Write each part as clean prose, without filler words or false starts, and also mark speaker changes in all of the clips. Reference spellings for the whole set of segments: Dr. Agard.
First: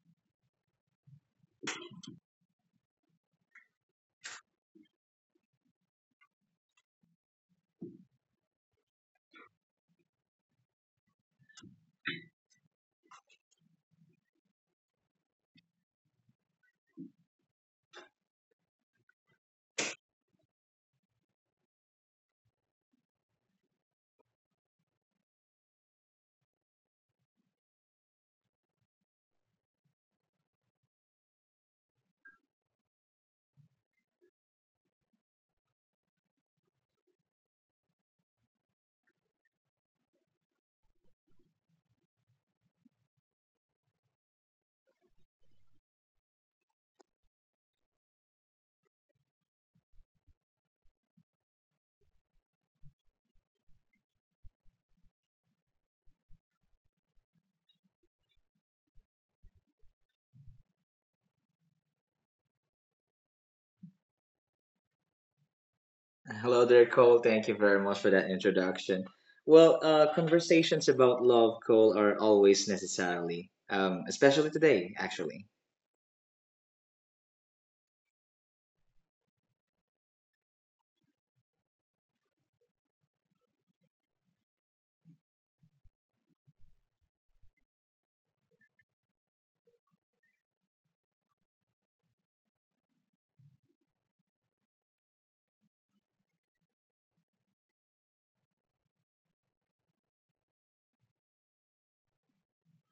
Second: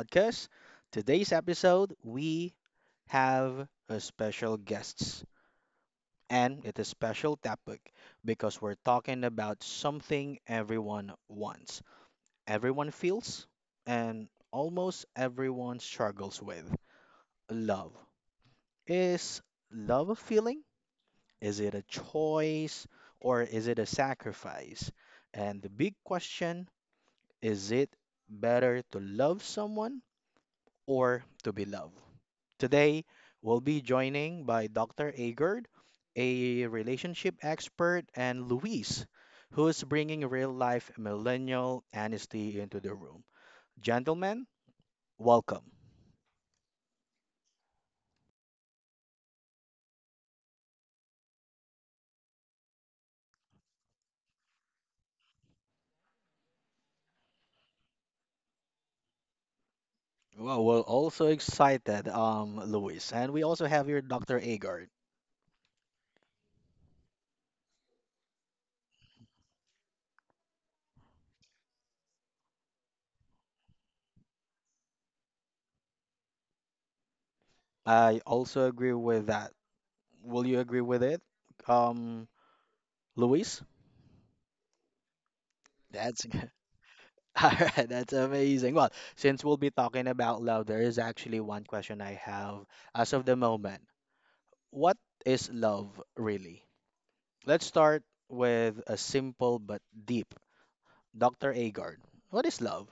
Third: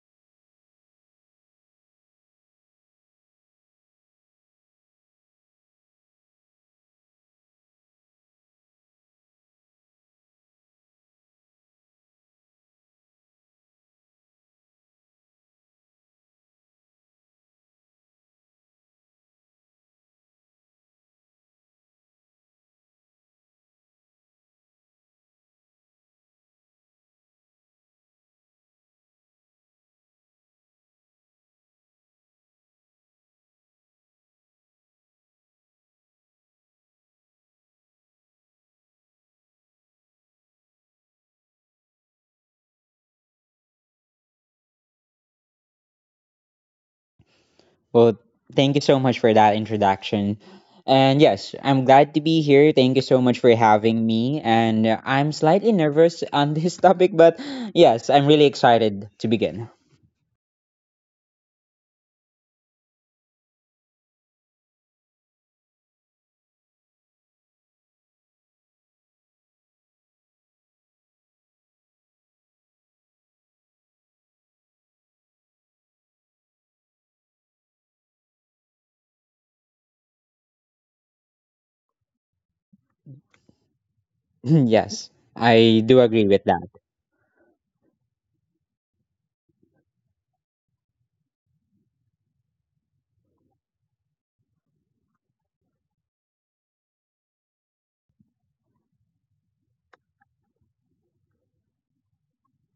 Speaker 1: podcast. Today's episode, we have a special guest, and it's a special topic because we're talking about something everyone wants, everyone feels, and almost everyone struggles with love. Is love a feeling? Is it a choice? Or is it a sacrifice? And the big question, is it better to love someone or to be loved? Today, we'll be joining by Dr. Agard, a relationship expert, and Luis, who is bringing real life millennial honesty into the room. Gentlemen, welcome.
Speaker 2: Well, thank you so much for that introduction. And yes, I'm glad to be here. Thank you so much for having me. And I'm slightly nervous on this topic, but yes, I'm really excited to begin.
Speaker 1: Well, we're also excited, Luis, and we also have here Dr. Agard.
Speaker 3: Hello there, Cole. Thank you very much for that introduction. Well, conversations about love, Cole, are always necessarily, especially today, actually.
Speaker 1: I also agree with that. Will you agree with it, um, Luis?
Speaker 2: Yes, I do
Speaker 1: That's
Speaker 2: agree
Speaker 1: good.
Speaker 2: with that.
Speaker 1: All right, that's amazing. Well, since we'll be talking about love, there is actually one question I have as of the moment. What is love really? Let's start with a simple but deep. Dr. Agard, what is love?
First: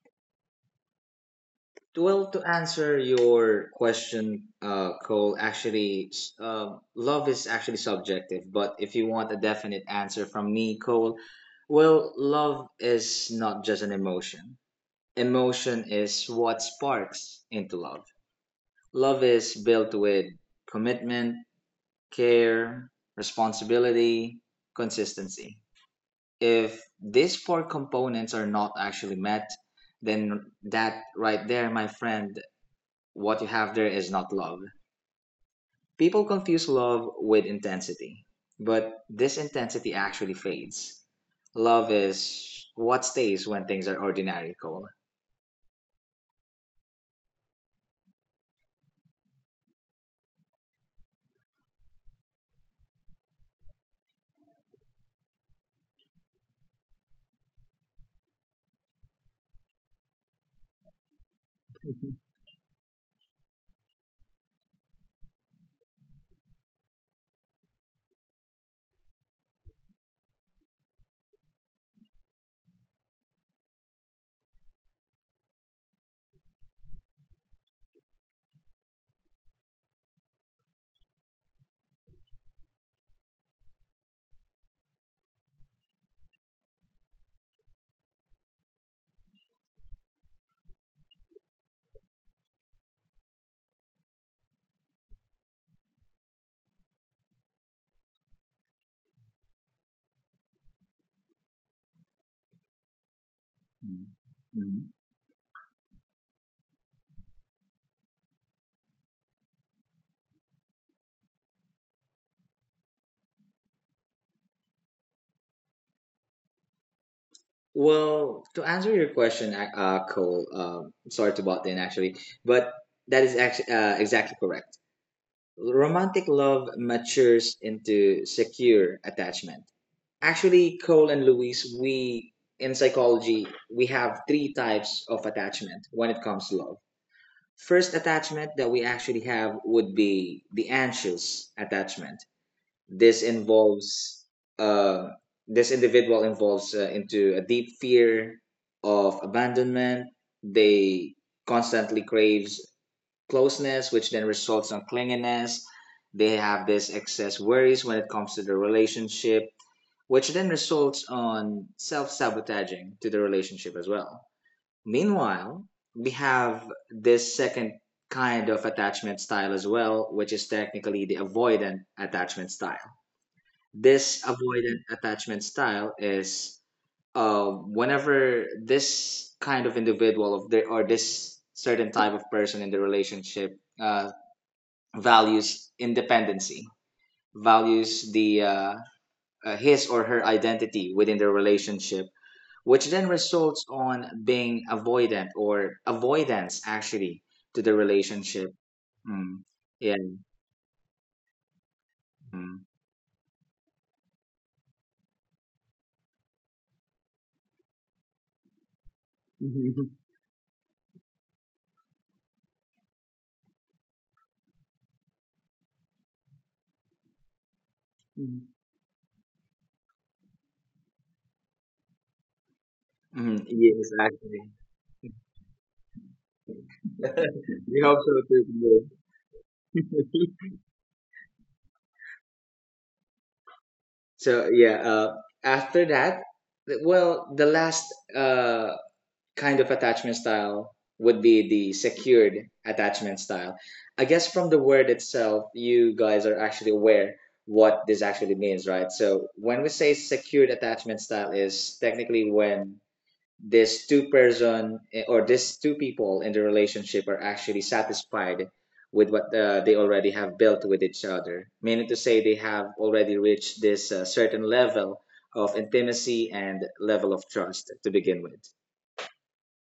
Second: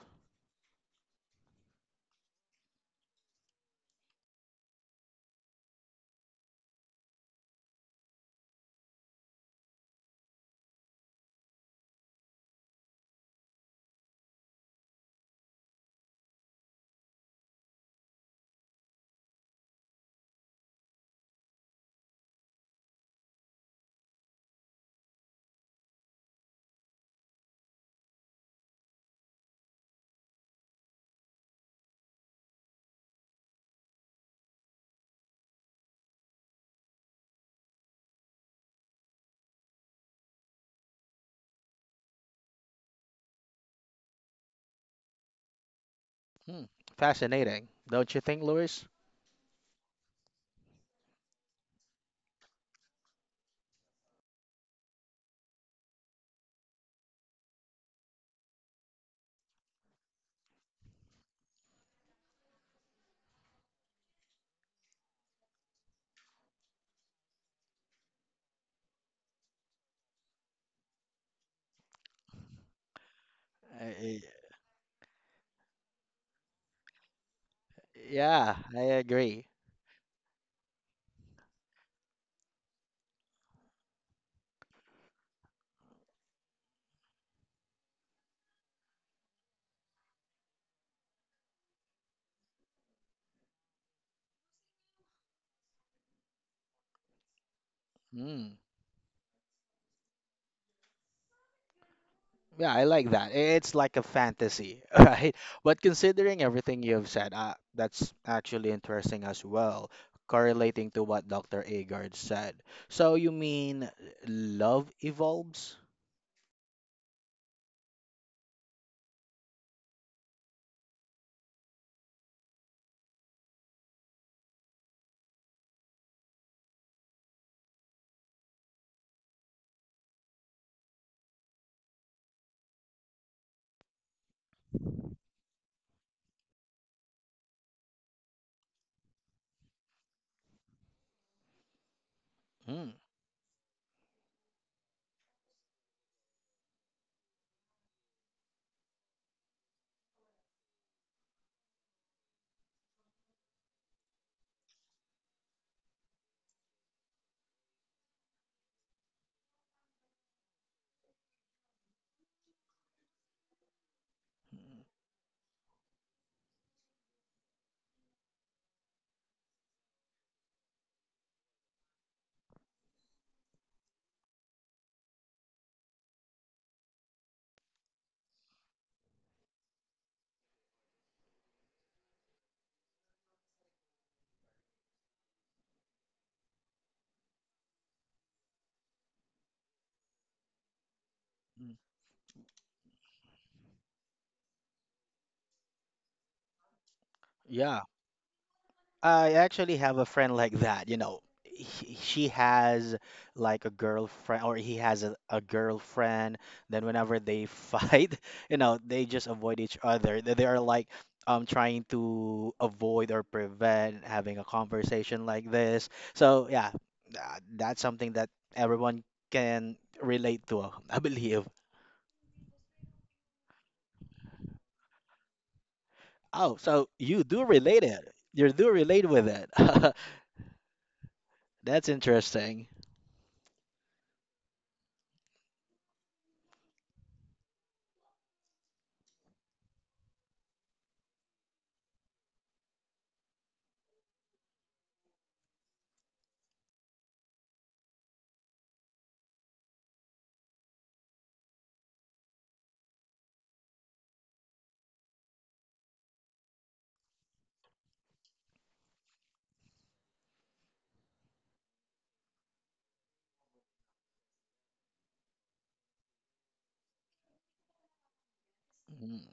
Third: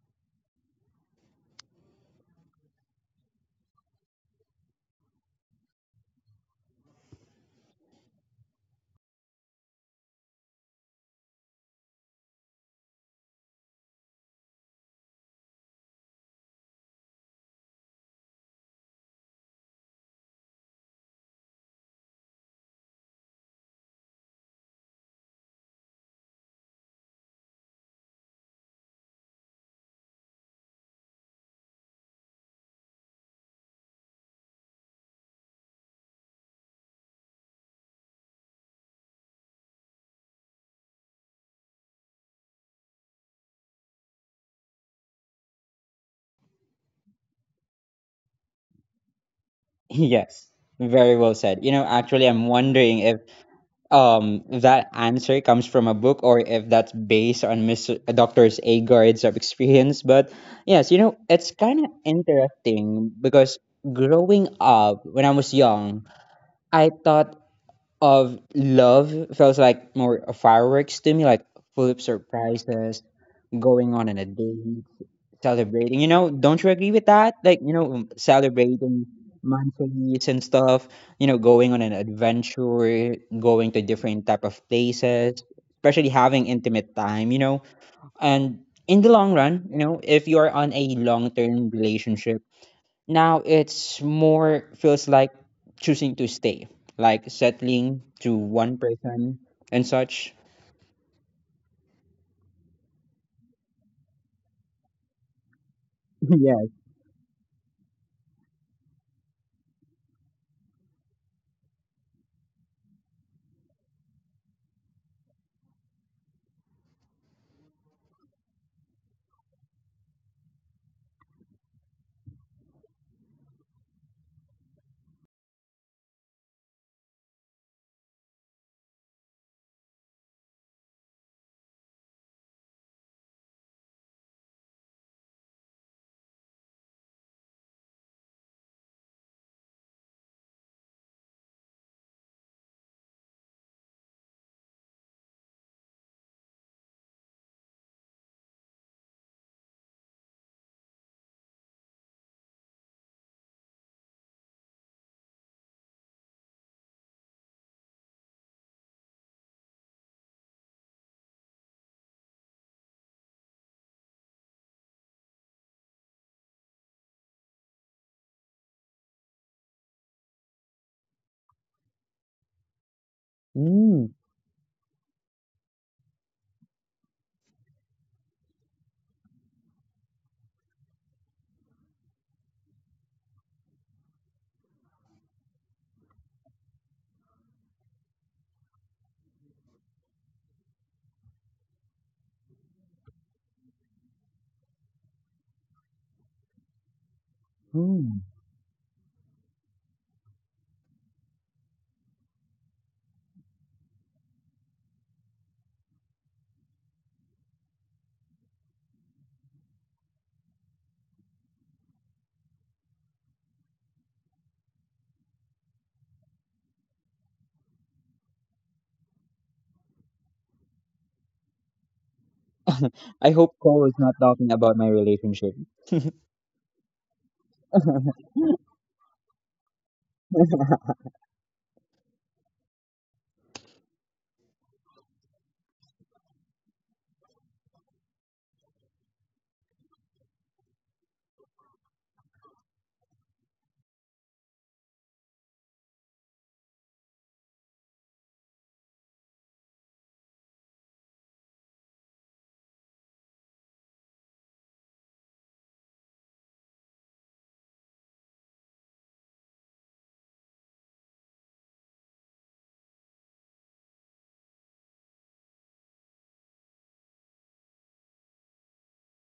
Speaker 3: Well, to answer your question, Cole, actually, love is actually subjective. But if you want a definite answer from me, Cole, well, love is not just an emotion. Emotion is what sparks into love. Love is built with commitment, care, responsibility, consistency. If these four components are not actually met, then that right there, my friend, what you have there is not love. People confuse love with intensity, but this intensity actually fades. Love is what stays when things are ordinary, Cole.
Speaker 1: Hmm, fascinating, don't you think, Lewis?
Speaker 2: Yes, very well said. You know, actually, I'm wondering if that answer comes from a book or if that's based on Mr. Doctor's Agard's of experience. But yes, you know, it's kind of
Speaker 3: Mhm.
Speaker 2: interesting because growing up when I was young, I thought of love feels like more fireworks to me, like full of surprises, going on in
Speaker 1: I,
Speaker 2: a date, celebrating, you know, don't you agree with that? Like, you know,
Speaker 1: yeah, I
Speaker 2: celebrating
Speaker 1: agree.
Speaker 2: monthlies and stuff, you know, going on an adventure, going to different type of places, especially having intimate time, you know. And in the long run, you know, if you are on a long-term relationship, now it's more feels like choosing to stay, like settling to
Speaker 1: Hmm.
Speaker 2: one person and such.
Speaker 1: Yeah, I like that. It's like a
Speaker 3: Mhm.
Speaker 1: fantasy, right? But considering
Speaker 2: Yes.
Speaker 1: everything you've said, that's actually interesting as well, correlating to what Dr. Agard said. So you mean love evolves?
Speaker 3: Well, to answer your question, Cole, sorry to butt in actually, but that is actually exactly correct. Romantic love matures into secure attachment. Actually, Cole and Louise, we in psychology, we have three types of attachment when it comes to love. First attachment that we actually have would be the anxious attachment.
Speaker 1: Hmm.
Speaker 3: This involves uh, this individual involves into a deep fear of abandonment. They constantly craves closeness, which then results on clinginess. They have this excess worries when it comes to the relationship, which then results on self sabotaging to the relationship as well.
Speaker 1: Mm,
Speaker 3: Meanwhile, we have this second kind of attachment style as well, which is technically the avoidant attachment style. This
Speaker 2: Mm.
Speaker 3: avoidant attachment style is whenever this kind of individual of the, or this certain type of person in the relationship values independency, values the his or her identity within the relationship, which then results on being avoidant or avoidance actually to the
Speaker 1: yeah,
Speaker 3: relationship.
Speaker 2: Mm.
Speaker 3: Mm.
Speaker 1: I
Speaker 3: Yeah.
Speaker 1: actually have a friend like that, you know. He, she
Speaker 3: Mm.
Speaker 1: has like a girlfriend, or he has a girlfriend. Then whenever they fight, you know, they just avoid each other. They are like trying to avoid or prevent having a conversation like this. So yeah, that's something
Speaker 3: Mhm.
Speaker 1: that everyone can relate to, I believe.
Speaker 3: Mhm.
Speaker 2: I
Speaker 3: Yes,
Speaker 2: hope Cole is
Speaker 3: actually.
Speaker 2: not talking about my relationship.
Speaker 1: Oh, so you do
Speaker 3: We hope
Speaker 1: relate
Speaker 3: so
Speaker 1: it.
Speaker 3: too,
Speaker 1: You do relate with it.
Speaker 3: Camille.
Speaker 1: That's interesting.
Speaker 3: So yeah, after that, well, the last uh, kind of attachment style would be the secured attachment style. I guess from the word itself, you guys are actually aware what this actually means, right? So when we say secured attachment style, is technically when this two-person eh, or this two people in the relationship are actually satisfied with what they already have built with each other, meaning to say they have already reached this certain level of intimacy and level of trust to begin with.
Speaker 1: Mm.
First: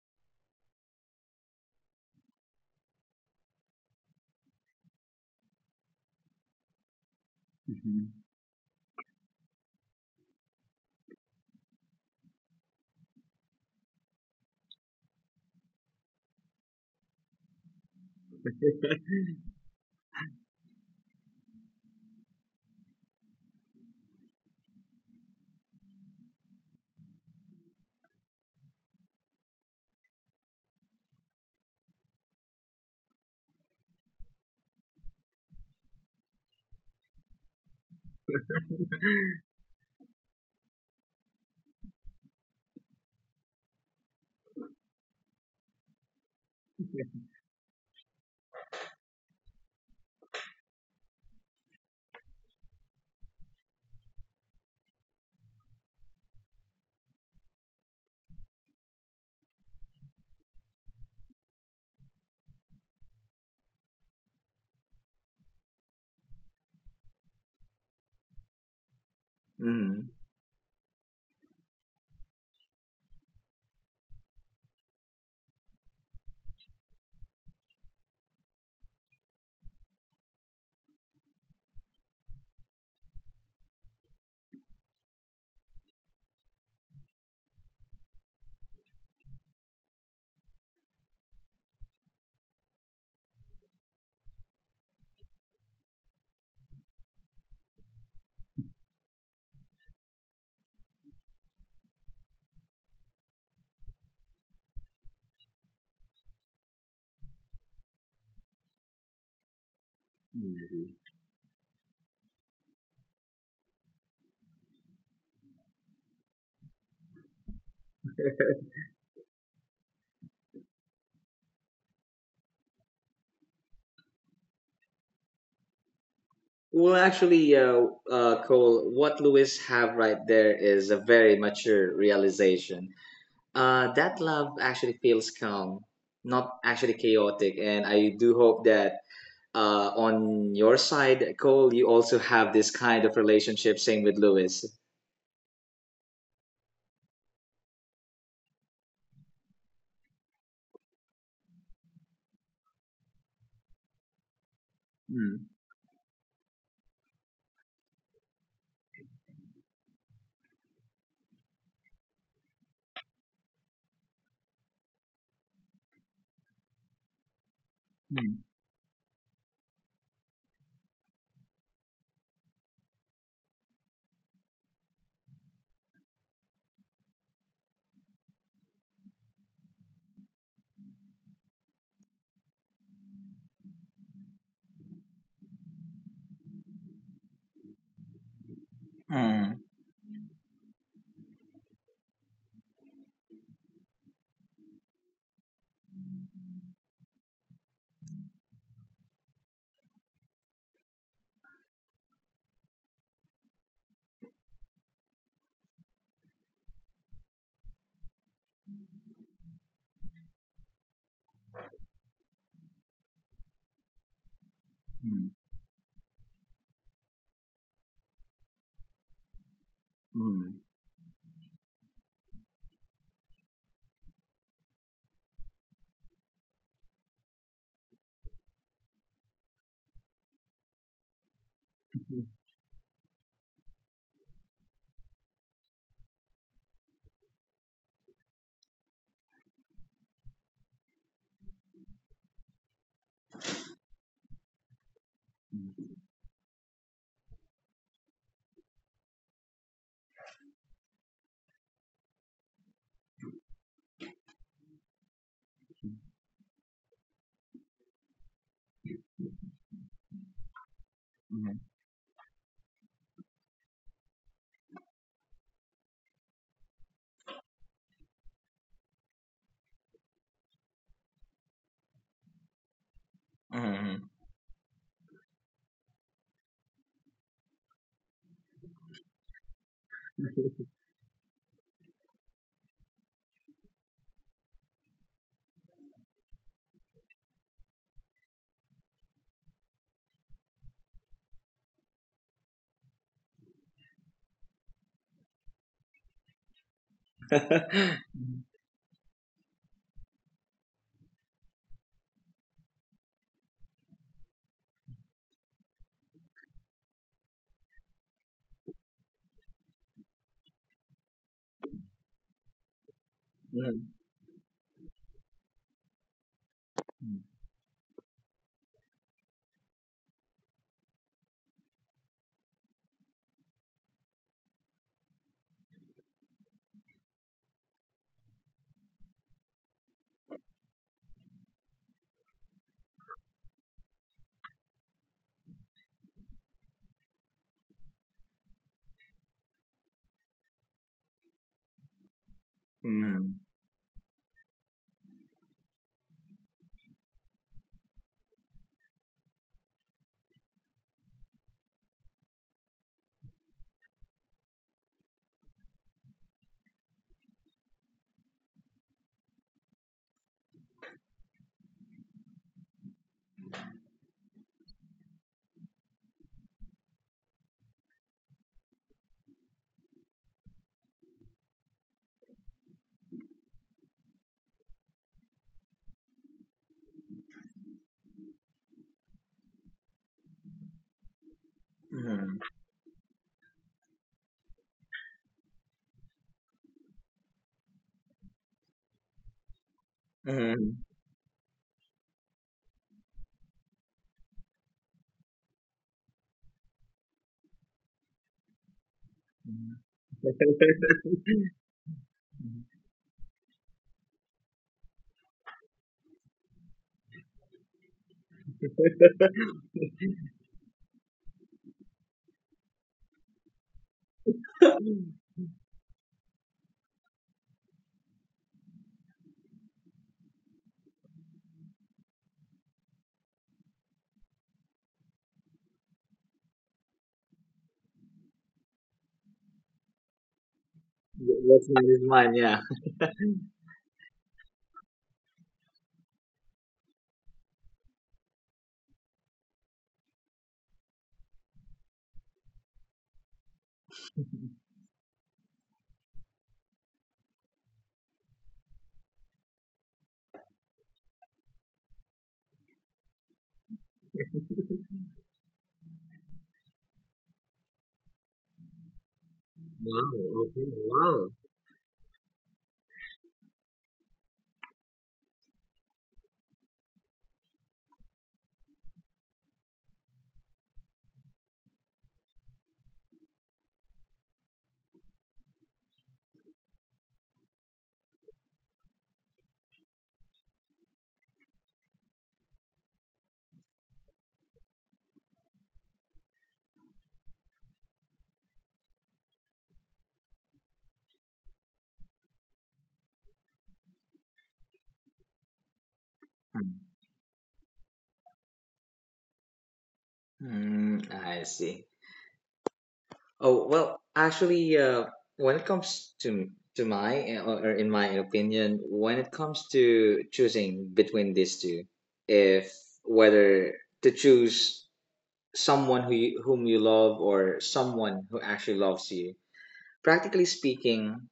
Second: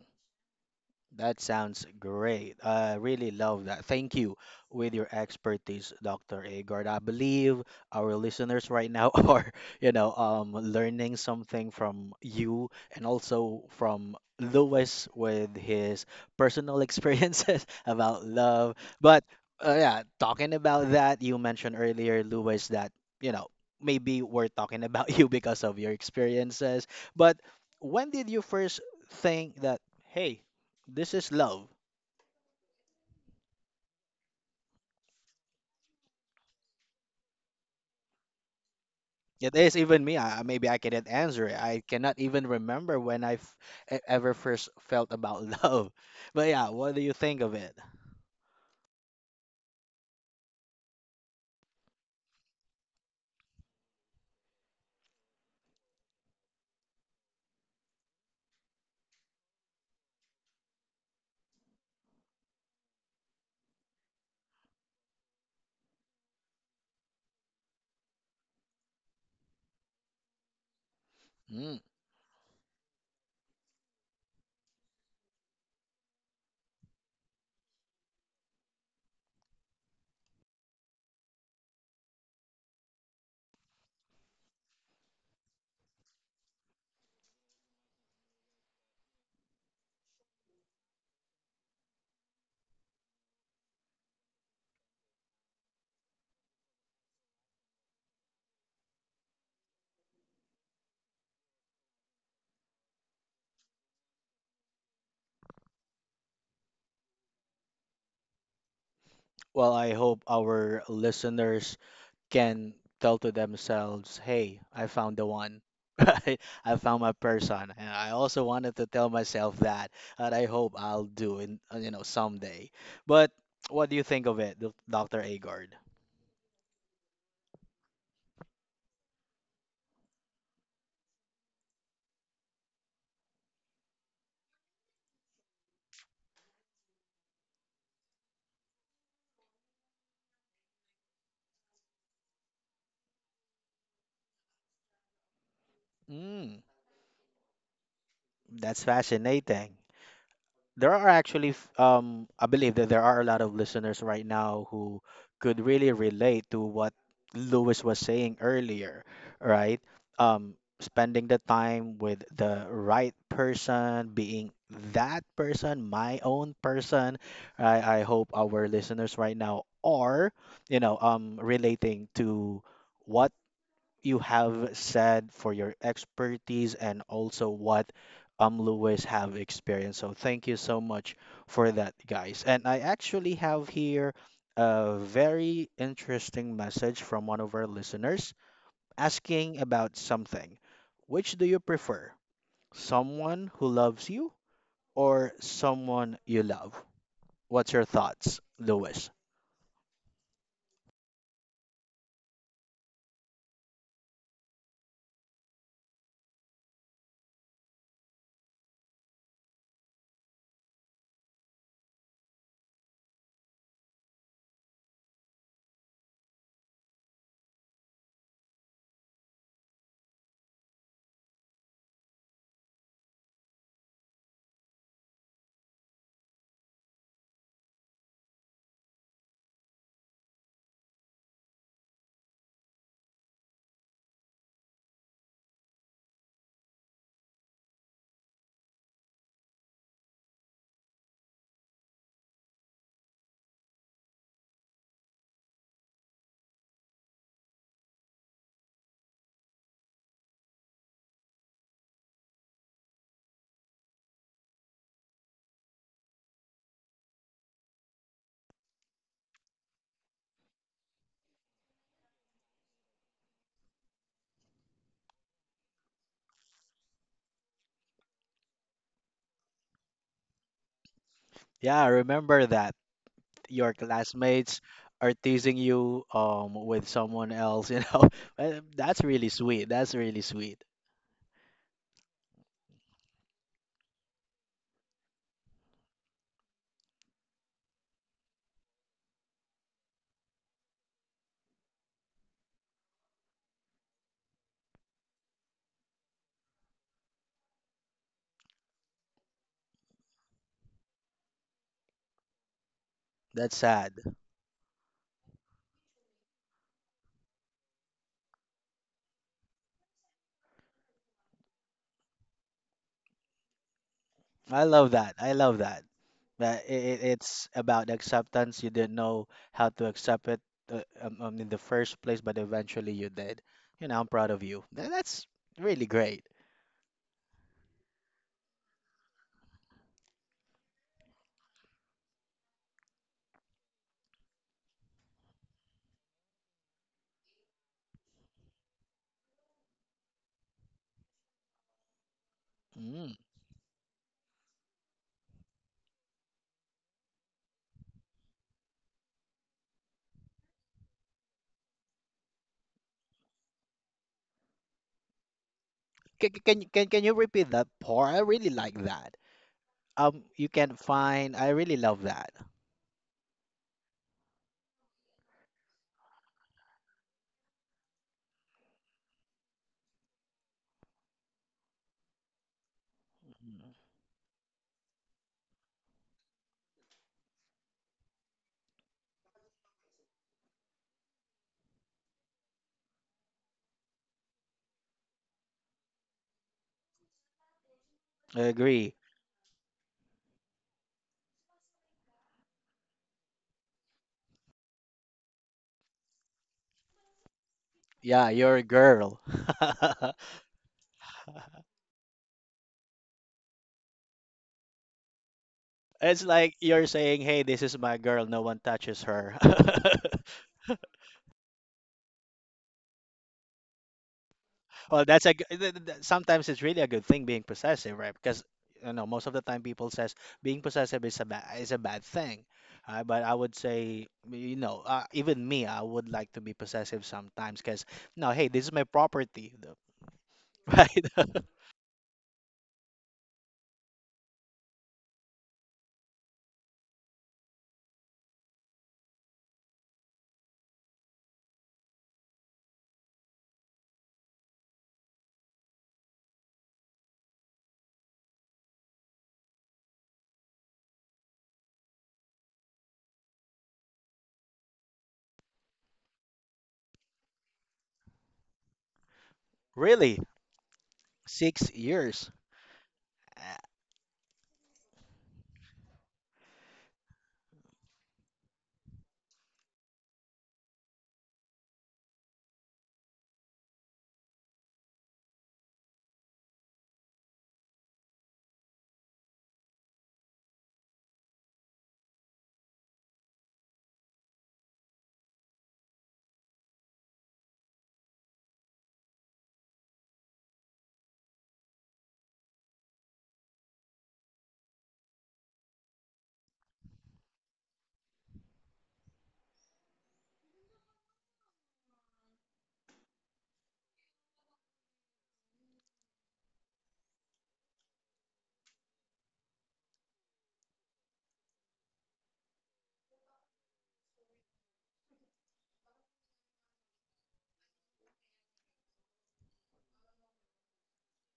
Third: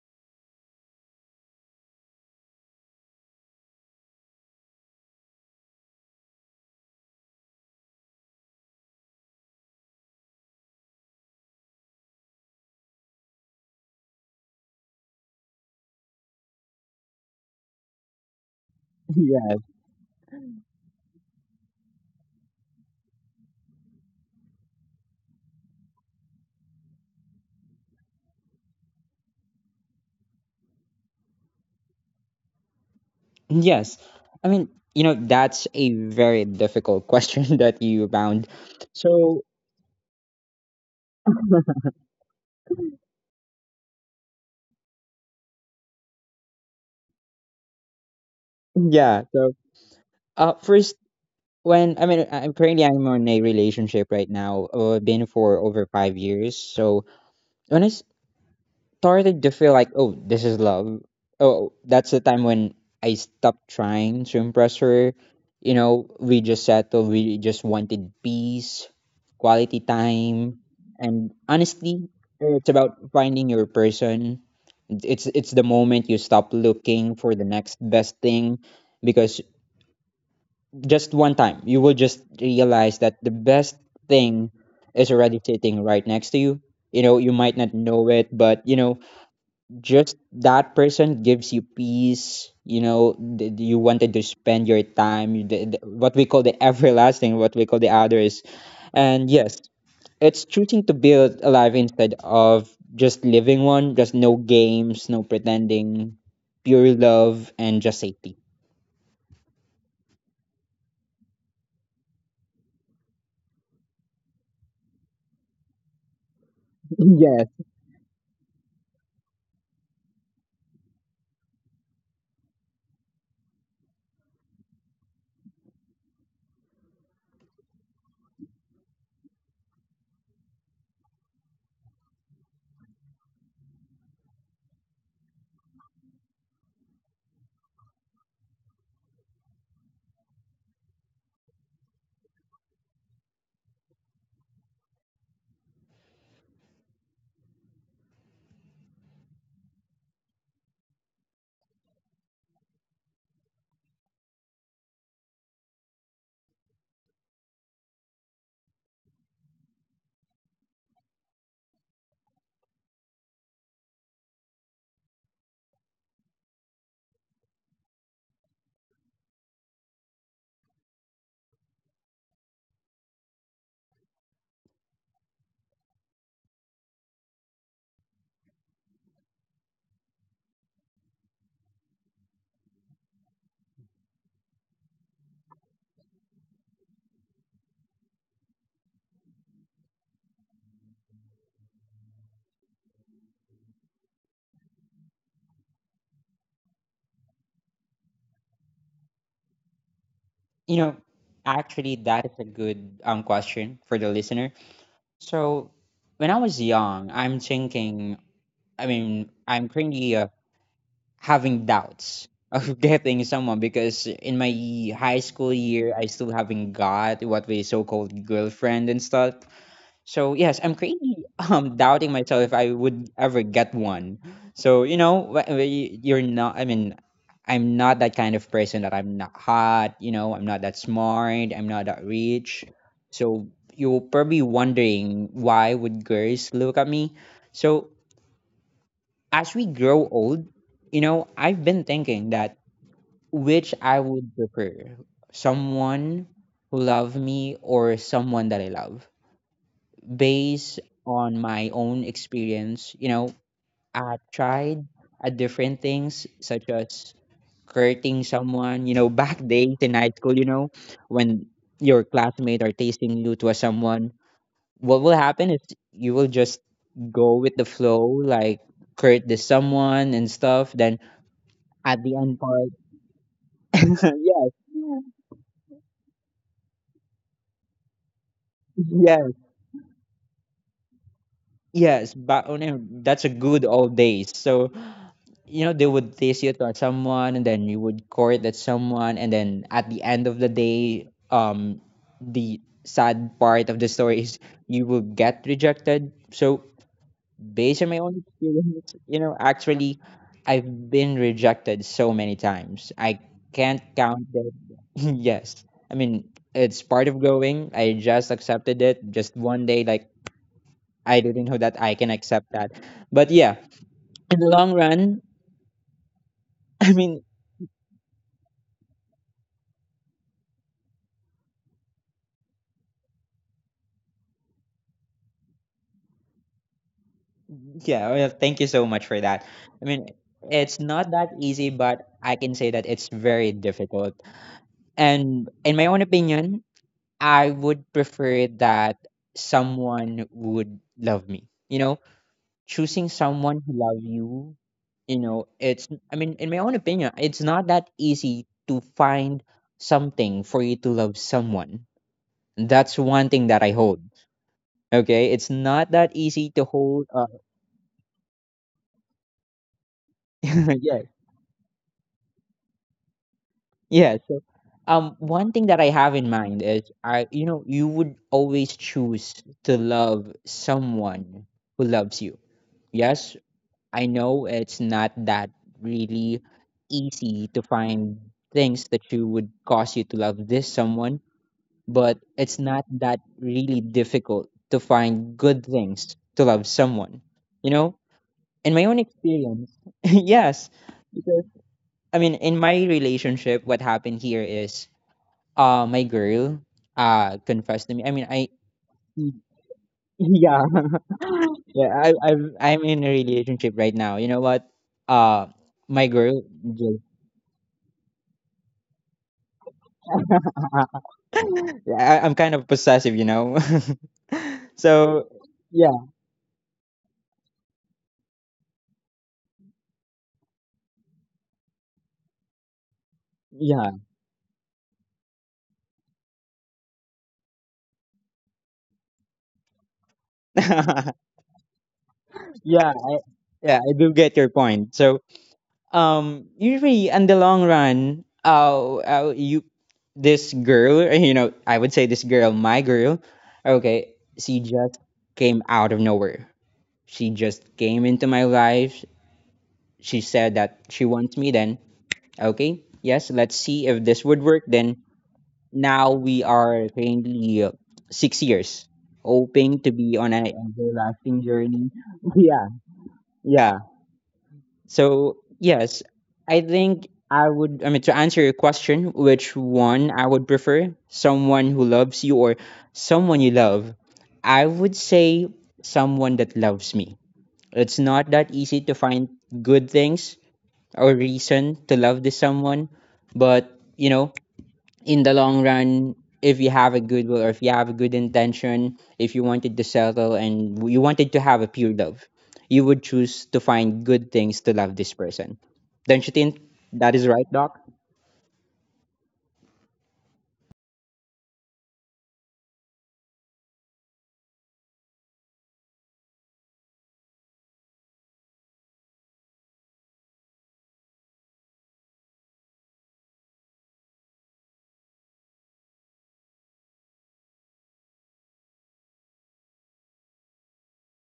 Speaker 1: That sounds great. I really love that. Thank you with your expertise, Dr. Agard. I believe
Speaker 3: Mm-hmm.
Speaker 1: our listeners right now are, learning something from you and also from Lewis with his personal experiences about love. But
Speaker 2: Yeah.
Speaker 1: yeah, talking about that, you mentioned earlier, Lewis, that, you know, maybe we're talking about you because of your experiences. But when did you first think that, hey, this is love.
Speaker 2: Yes. I mean, you know, that's a very difficult question that you found. So,
Speaker 1: It is even me. Maybe I cannot answer it. I cannot even remember when I ever first felt about love. But yeah, what do you think of it?
Speaker 2: yeah. So, first, I'm currently I'm in a relationship right now. Been for over 5 years. So, when I started to feel like, oh, this is love. Oh, that's the time when I stopped trying to impress her. You know, we just settled. We just wanted peace, quality
Speaker 3: Mm-hmm.
Speaker 2: time, and
Speaker 1: Mm.
Speaker 2: honestly, it's about finding your person. It's the moment you stop looking for the next best thing, because just one time you will just realize that the best thing is already sitting right next to you. You know, you might not know it, but you know, just that person gives you peace. You know, you wanted to spend your time. What we call the everlasting, what we call the others. And yes, it's choosing to build a life instead of just living one. Just no games, no pretending, pure love and just safety.
Speaker 1: Well, I hope our
Speaker 3: Mm-hmm.
Speaker 1: listeners can tell to themselves, "Hey, I found the one. I, I found my
Speaker 2: Yes,
Speaker 1: person." And I also wanted to tell myself that, and I hope I'll do in you know someday. But what do you think of it, Dr. Agard?
Speaker 3: Well, actually, Cole, what Lewis have right there is a very mature realization. That love actually feels calm, not actually chaotic, and I do hope that on your side, Cole, you also have this kind of relationship. Same with Lewis.
Speaker 1: Mm, that's fascinating. There are actually I believe that there are a lot of listeners right now who
Speaker 3: Mm.
Speaker 1: could really relate to what Lewis was saying earlier, right? Um, Spending the time with the right person, being that person, my own person. I hope our listeners right now are, relating to what you have said for your expertise and also what Lewis have experienced. So thank you so much for that, guys. And I actually have here a very interesting message from one of our listeners asking
Speaker 3: Mm.
Speaker 1: about something. Which do you prefer? Someone who loves you or someone you love? What's your thoughts, Lewis?
Speaker 2: you know, actually that is a good question for the listener. So when I was young, I'm thinking, I'm currently having doubts of getting someone, because in my high
Speaker 3: Mm,
Speaker 2: school year I still haven't got what we so called girlfriend and stuff.
Speaker 3: mm,
Speaker 2: So yes,
Speaker 3: mm,
Speaker 2: I'm crazy doubting myself if I would ever get one. So you know you're not. I'm not that kind of person. That I'm not hot, you know, I'm not that smart, I'm not that rich. So you're probably wondering, why would girls look at me? So as we grow old, you know, I've been thinking that which I would prefer, someone who love me or someone that I love. Based on my own experience, you know, I tried at different things such as courting someone, you know, back days in high school, you know, when
Speaker 3: mm,
Speaker 2: your classmate are tasting you to a someone, what will happen is you will just go with the flow, like court this someone and stuff, then
Speaker 1: Yeah,
Speaker 2: at the end
Speaker 1: remember
Speaker 2: part.
Speaker 1: that. Your
Speaker 3: mm,
Speaker 1: classmates are teasing you with someone else, you know. That's really
Speaker 2: Yes.
Speaker 1: sweet. That's really sweet.
Speaker 2: Yes, back on him, that's a good old days. So, you know, they would tease you to someone and then you would court that someone, and then at the end of the day, the sad part of the story is you will get rejected. So based on my own experience, you know, actually I've been rejected so many times. I
Speaker 1: That's
Speaker 2: can't
Speaker 1: sad.
Speaker 2: count them. Yes. I mean, it's part of growing. I just accepted it just one day, like I didn't know that I can accept that. But yeah,
Speaker 3: Mm.
Speaker 2: in the
Speaker 1: I
Speaker 2: long
Speaker 1: love that.
Speaker 2: run,
Speaker 1: I love that. That i
Speaker 2: I
Speaker 1: i-
Speaker 2: mean,
Speaker 1: it's about acceptance. You didn't know how to accept it in the first place, but eventually you did. You know, I'm proud of you. That's really great.
Speaker 2: yeah, well, thank you so much for that. I mean, it's not that easy, but I can say that it's very difficult. And in my own opinion, I would prefer that someone would love me. You know, choosing
Speaker 1: Mm.
Speaker 3: Mm,
Speaker 2: someone who love you, you know, it's, I mean, in my own opinion, it's not that easy to find something for you to love someone. That's one thing that I hold. Okay, it's not that
Speaker 1: Can,
Speaker 2: easy
Speaker 1: can
Speaker 2: to
Speaker 1: you- can can
Speaker 2: hold.
Speaker 1: you repeat that part? I really like that. You can
Speaker 2: Yes,
Speaker 1: find. I really love that.
Speaker 2: yeah. So, one thing that I have in mind is I, you know, you would always choose to love someone who loves you. Yes,
Speaker 1: Mm.
Speaker 2: I know it's not that really easy to find things that you would cause you to love this someone, but
Speaker 3: mm,
Speaker 2: it's not that really difficult to find good things to love someone. You know,
Speaker 1: I
Speaker 2: in my
Speaker 1: agree.
Speaker 2: own experience, yes.
Speaker 3: mm,
Speaker 2: I mean, in my relationship, what happened here is, my girl, confessed to me.
Speaker 1: Yeah, your girl.
Speaker 3: mm.
Speaker 2: Yeah, yeah. I'm in a relationship right now. You know what? Uh, my
Speaker 1: It's
Speaker 2: girl,
Speaker 1: like you're
Speaker 2: just-
Speaker 1: saying, "Hey, this is my girl. No one touches her."
Speaker 2: Yeah, I, I'm kind of possessive, you know.
Speaker 1: Well,
Speaker 2: So,
Speaker 1: that's a g- th-
Speaker 2: yeah,
Speaker 1: th- sometimes it's really a good thing being possessive, right? Because you know most of the time people says being possessive is a bad thing. But I would
Speaker 2: yeah,
Speaker 1: say, you know, even me, I would like to be possessive sometimes because, no, hey, this is my property, though, right?
Speaker 3: That's mine is mine. Yeah.
Speaker 2: yeah. Yeah, I do get your point. So, usually in the long run you, this girl you know, I would say this girl, my girl, okay, she just came out of nowhere. She just came into my life. She said that she wants me. Then okay, yes, let's see if this would work. Then now we are currently 6 years, hoping to be
Speaker 1: Really,
Speaker 2: on an
Speaker 3: Mhm.
Speaker 2: everlasting
Speaker 3: Wow.
Speaker 1: six
Speaker 2: journey.
Speaker 1: years.
Speaker 2: Yeah,
Speaker 1: Uh,
Speaker 2: yeah. So yes, I think I would. I mean, to answer your question, which one I would prefer? Someone who loves you or someone you love? I would say someone that loves me. It's not that easy to find good things or reason to love this someone, but you know, in the long run, if you have a good will, or if you have a good intention, if you wanted to settle and you wanted to have a pure love, you would choose to find good things to love this person. Don't you think that is right, doc?
Speaker 3: Mm. I see. Oh, well, actually, when it comes to my or in my opinion, when it comes to choosing between these two, if whether to choose someone who you, whom you love or someone who actually loves you, practically speaking,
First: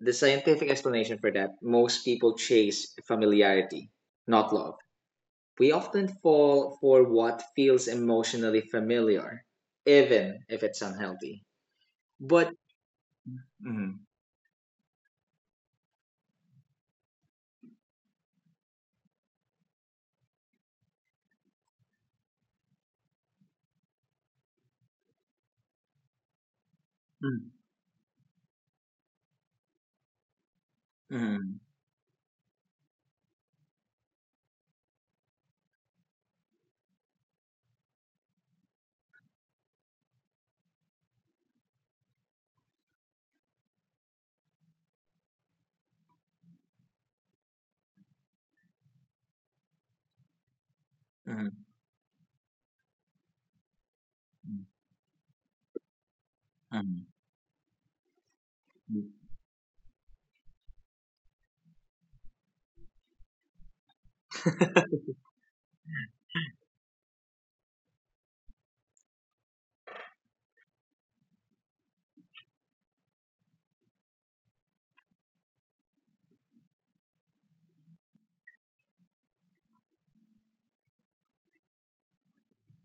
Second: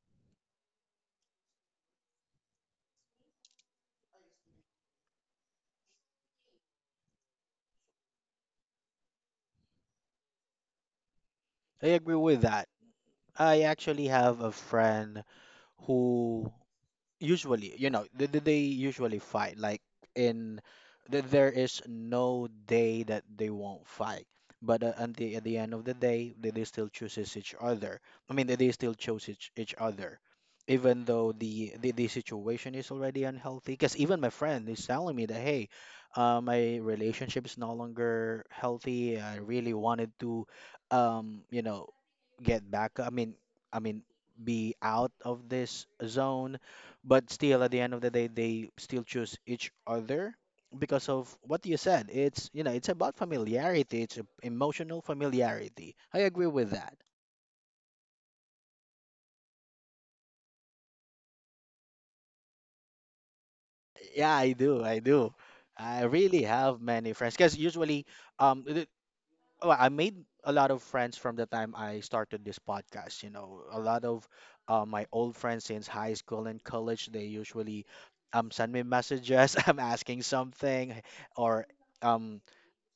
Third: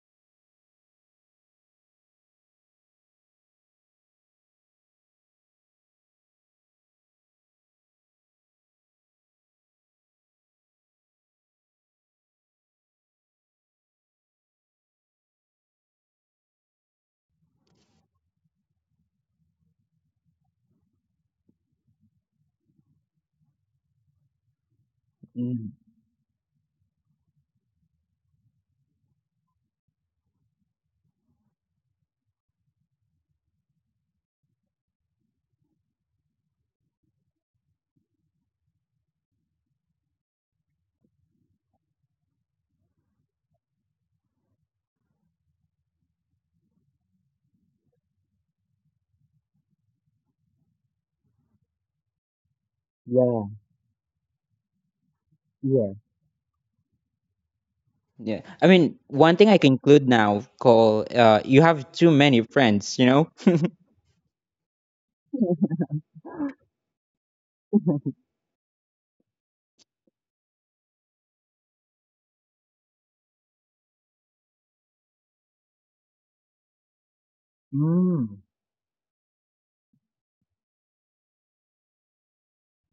Speaker 3: the scientific explanation for that, most people chase familiarity, not love. We often fall for what feels emotionally familiar, even if it's unhealthy.
Speaker 1: I agree with
Speaker 3: But
Speaker 1: that. I
Speaker 3: mm,
Speaker 1: actually have a friend who usually you know they usually fight like in there is no day that they won't fight but at the
Speaker 2: Mm,
Speaker 1: end of the day they still chooses each
Speaker 3: mm,
Speaker 1: other. I mean, they still chose each other even though
Speaker 3: mm,
Speaker 1: the situation is already unhealthy because even my friend is telling me that hey my relationship is no longer healthy. I really wanted to you know get back. I mean, be out of this zone, but still at the end of the day they still choose each other because of what
Speaker 3: mm,
Speaker 1: you said. It's, you know, it's about
Speaker 2: yeah.
Speaker 1: familiarity. It's
Speaker 3: mm,
Speaker 1: emotional familiarity. I agree with that.
Speaker 3: mm,
Speaker 2: Yeah, I mean, one
Speaker 3: mm.
Speaker 2: thing I conclude now, Call, you have too many friends, you know.
Speaker 1: Yeah, I do, I really have many friends because usually um th- well, I made a lot of friends from the time I started this podcast. You know, a lot of my old friends since high school and college, they usually
Speaker 2: Mm.
Speaker 1: send me messages. I'm asking something, or um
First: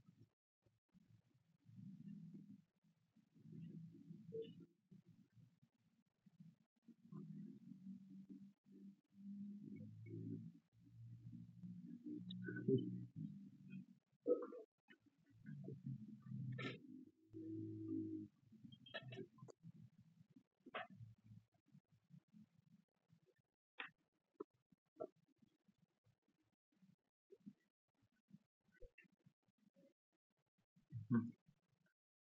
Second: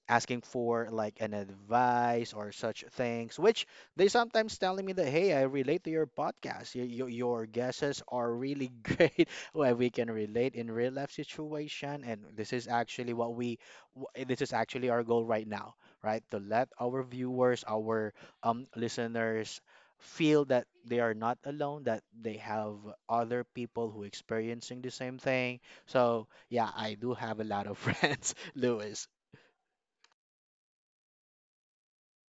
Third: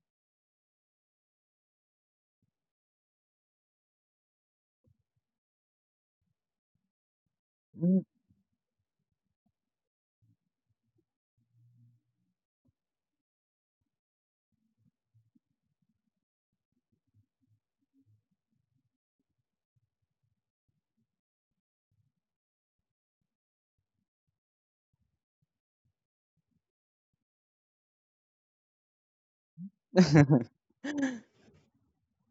Speaker 1: asking for like an advice or such things, which they sometimes telling me that, hey, I relate to your podcast. Your guesses are really great where we can relate in real life situation. And this is actually our goal right now, right? To let our viewers, our listeners feel that they are not alone, that they have other people who experiencing the same thing. So yeah, I do have a lot of friends, Louis.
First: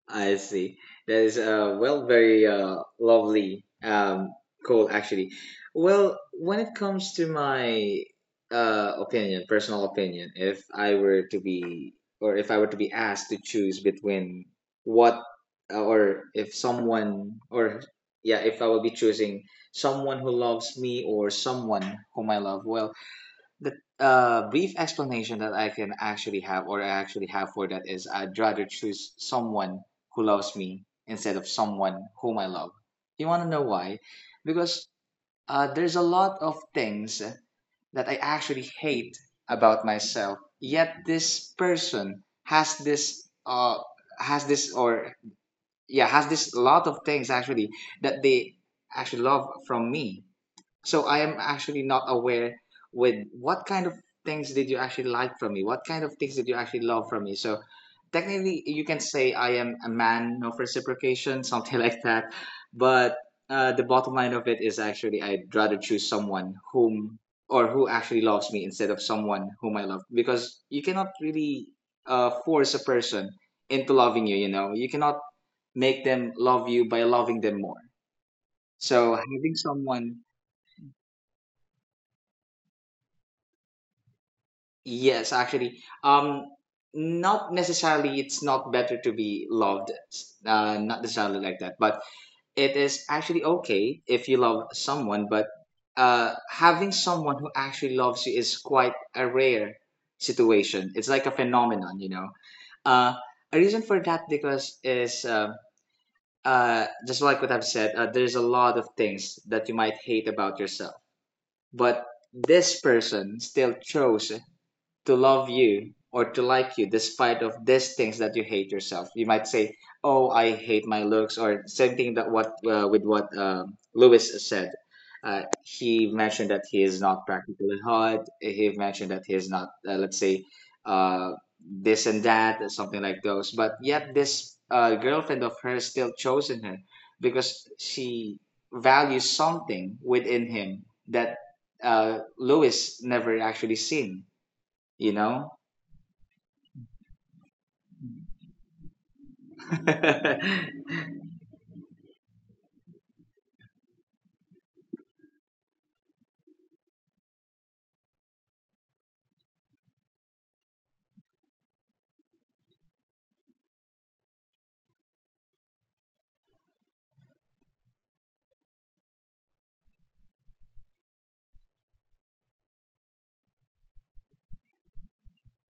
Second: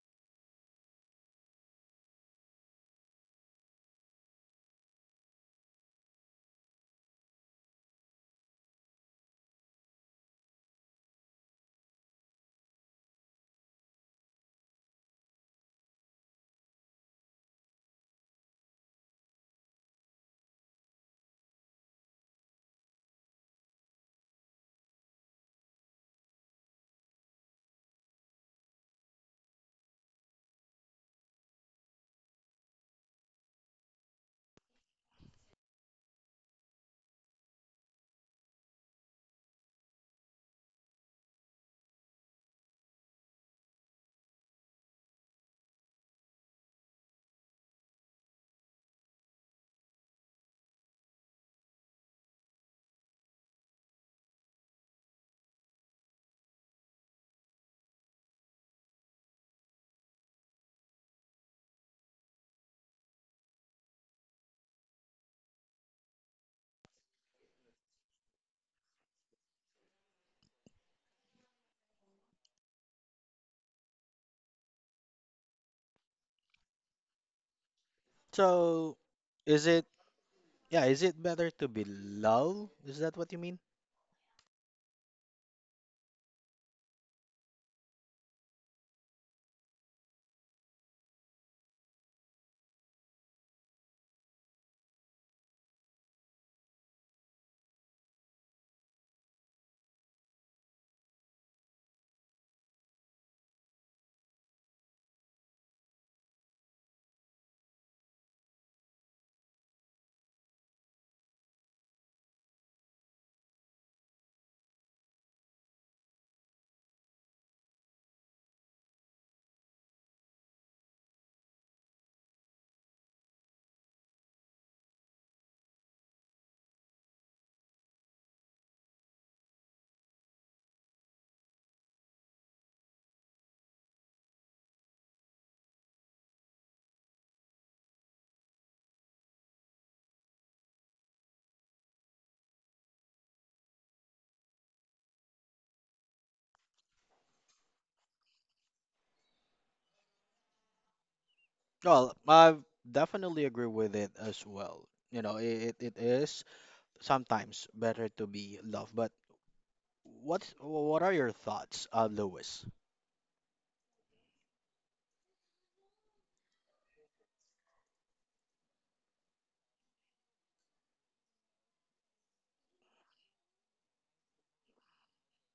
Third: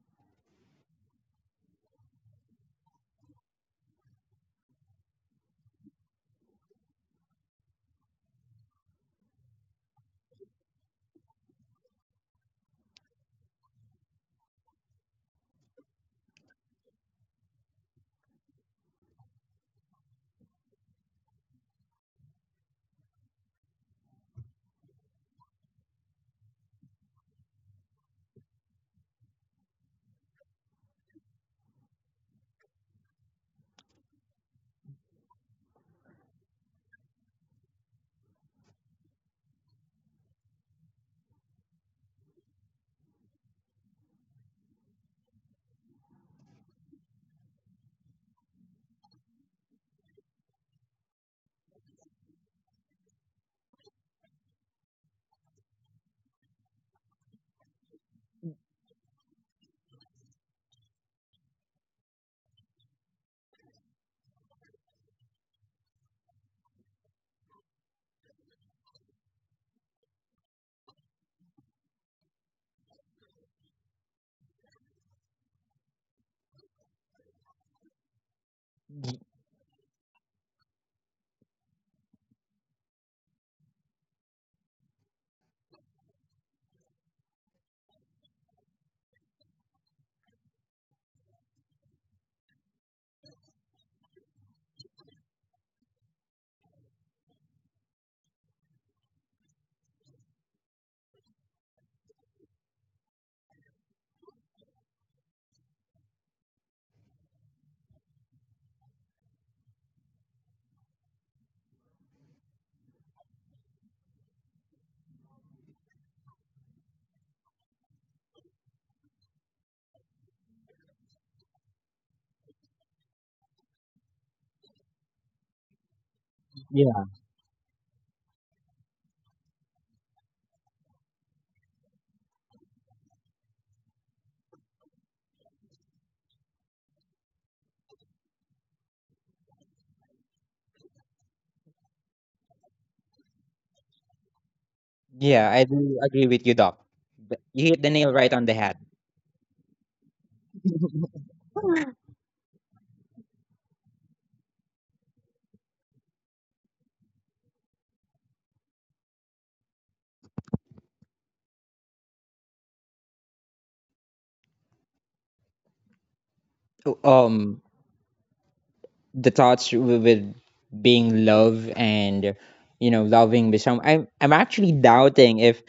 Speaker 3: I see. That is well, very lovely goal actually. Well, when it comes to my opinion, personal opinion, if I were to be or if I were to be asked to choose between what or if someone or yeah, if I will be choosing someone who loves me or someone whom I love, well, the brief explanation that I can actually have, for that, is I'd rather choose someone who loves me instead of someone whom I love. You want to know why? Because there's a lot of things that I actually hate about myself. Yet this person has this, or yeah, has this lot of things actually that they actually love from me. So I am actually not aware with what kind of things did you actually like from me? What kind of things did you actually love from me? So technically, you can say I am a man of reciprocation, something like that. But the bottom line of it is actually I'd rather choose someone who actually loves me instead of someone whom I love, because you cannot really force a person into loving you. You know, you cannot make them love you by loving them more.
Speaker 1: So,
Speaker 3: So having
Speaker 1: is it,
Speaker 3: someone.
Speaker 1: yeah, is it better to be low? Is that what you mean?
Speaker 3: Yes, actually, not necessarily. It's not better to be loved, not necessarily like that. But it is actually okay if you love someone. But having someone who actually loves you is quite a rare situation. It's like a phenomenon, you know. Uh, a reason for that because is just like what I've said. There's a lot of things that you might hate about yourself, but this person still chose to love you or to like you despite of these things that you hate yourself. You might say, oh, I hate my looks, or same thing that what with what Lewis said. He mentioned that he is
Speaker 2: Yeah,
Speaker 3: not practically hot. He mentioned that he is not let's say uh, this and that, something like those, but yet this girlfriend of hers still chosen her because she values something within him that Lewis never actually seen, you know.
Speaker 2: yeah. I do agree with you, doc. Th- you hit the nail right on the head.
Speaker 3: It
Speaker 1: Well, I definitely agree with it as well. You know, it is sometimes better to be loved, but what are your thoughts, Lewis?
Speaker 2: um the thoughts with being love and, you know, loving with some, I'm actually doubting if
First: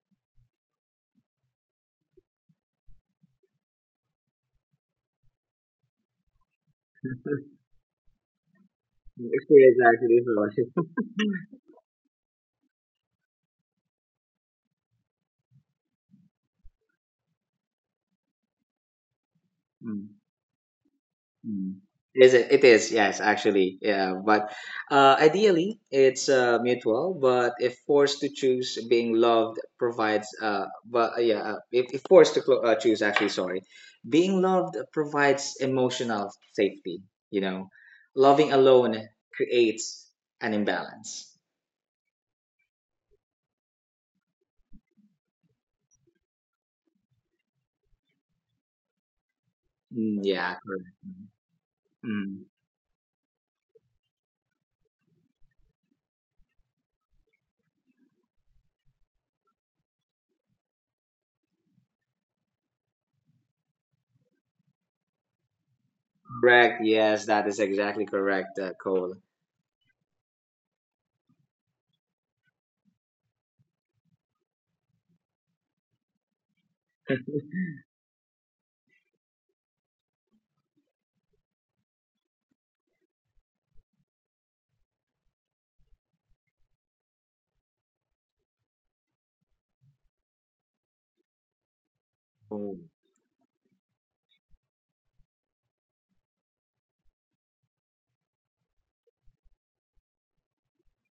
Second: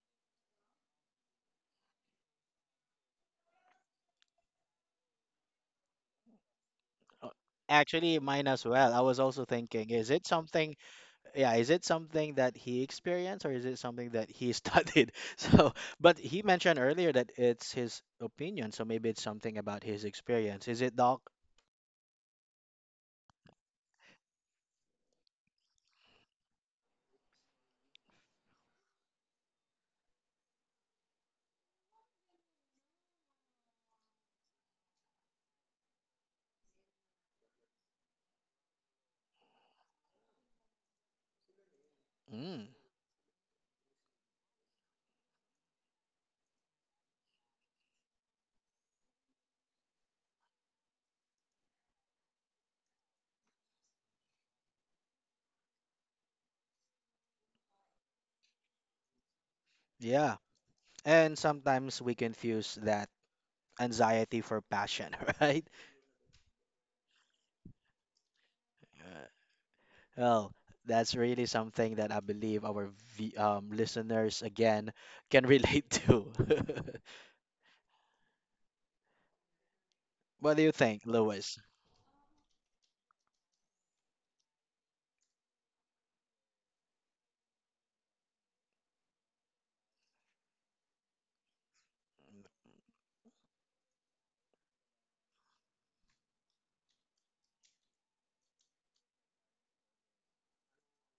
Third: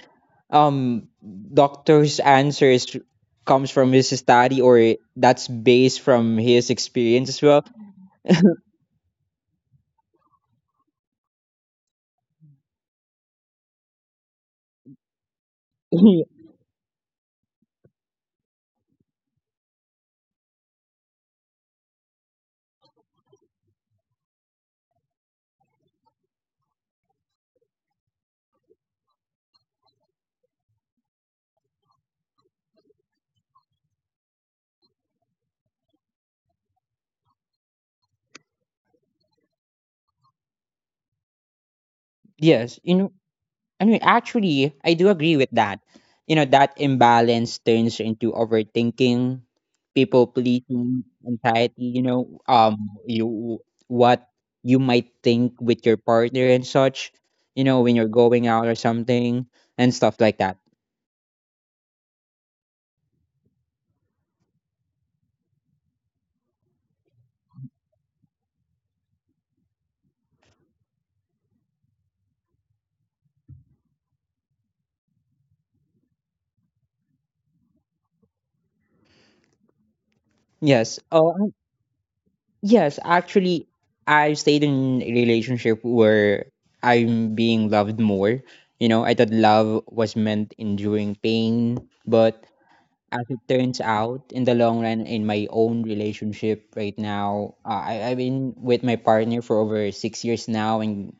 Speaker 2: um doctor's answers comes from his study or that's based from his
Speaker 1: Uh,
Speaker 2: experience as well.
Speaker 1: Actually, mine as well. I was also
Speaker 3: is
Speaker 1: thinking,
Speaker 3: actually for
Speaker 1: yeah, is it something that he experienced or is it something that he studied? So, but he mentioned earlier that it's his opinion, so maybe it's something about his
Speaker 3: mm,
Speaker 1: experience. Is it, Doc?
Speaker 3: mm. Is it? It is, yes, actually. Yeah, but ideally, it's mutual. But if forced to choose, being loved provides, but yeah, if forced to choose, actually, sorry, being loved provides emotional safety. You know, loving alone creates an imbalance.
Speaker 2: Yes, you know, I mean, actually, I do agree with that. You know, that imbalance turns into overthinking,
Speaker 3: Mm,
Speaker 2: people
Speaker 3: yeah, correct.
Speaker 2: pleasing,
Speaker 3: Mm.
Speaker 2: anxiety, you
Speaker 3: Mm.
Speaker 2: know, you what you might think with your partner and such, you know, when you're going out or something and stuff
Speaker 1: Yeah.
Speaker 2: like that.
Speaker 1: And sometimes we confuse that anxiety for passion, right?
Speaker 3: Correct. Yes, that is exactly correct, Cole.
Speaker 1: Yeah. Well, that's really something that I believe our v listeners again can relate to.
Speaker 3: Oh,
Speaker 1: What do you
Speaker 2: Yes.
Speaker 1: think,
Speaker 2: Oh,
Speaker 1: Lewis?
Speaker 2: yes, actually, I've stayed in a relationship where I'm being loved more. You know, I thought love was meant enduring pain, but as it turns out, in the long run, in my own relationship right now, I've been with my partner for over 6 years now and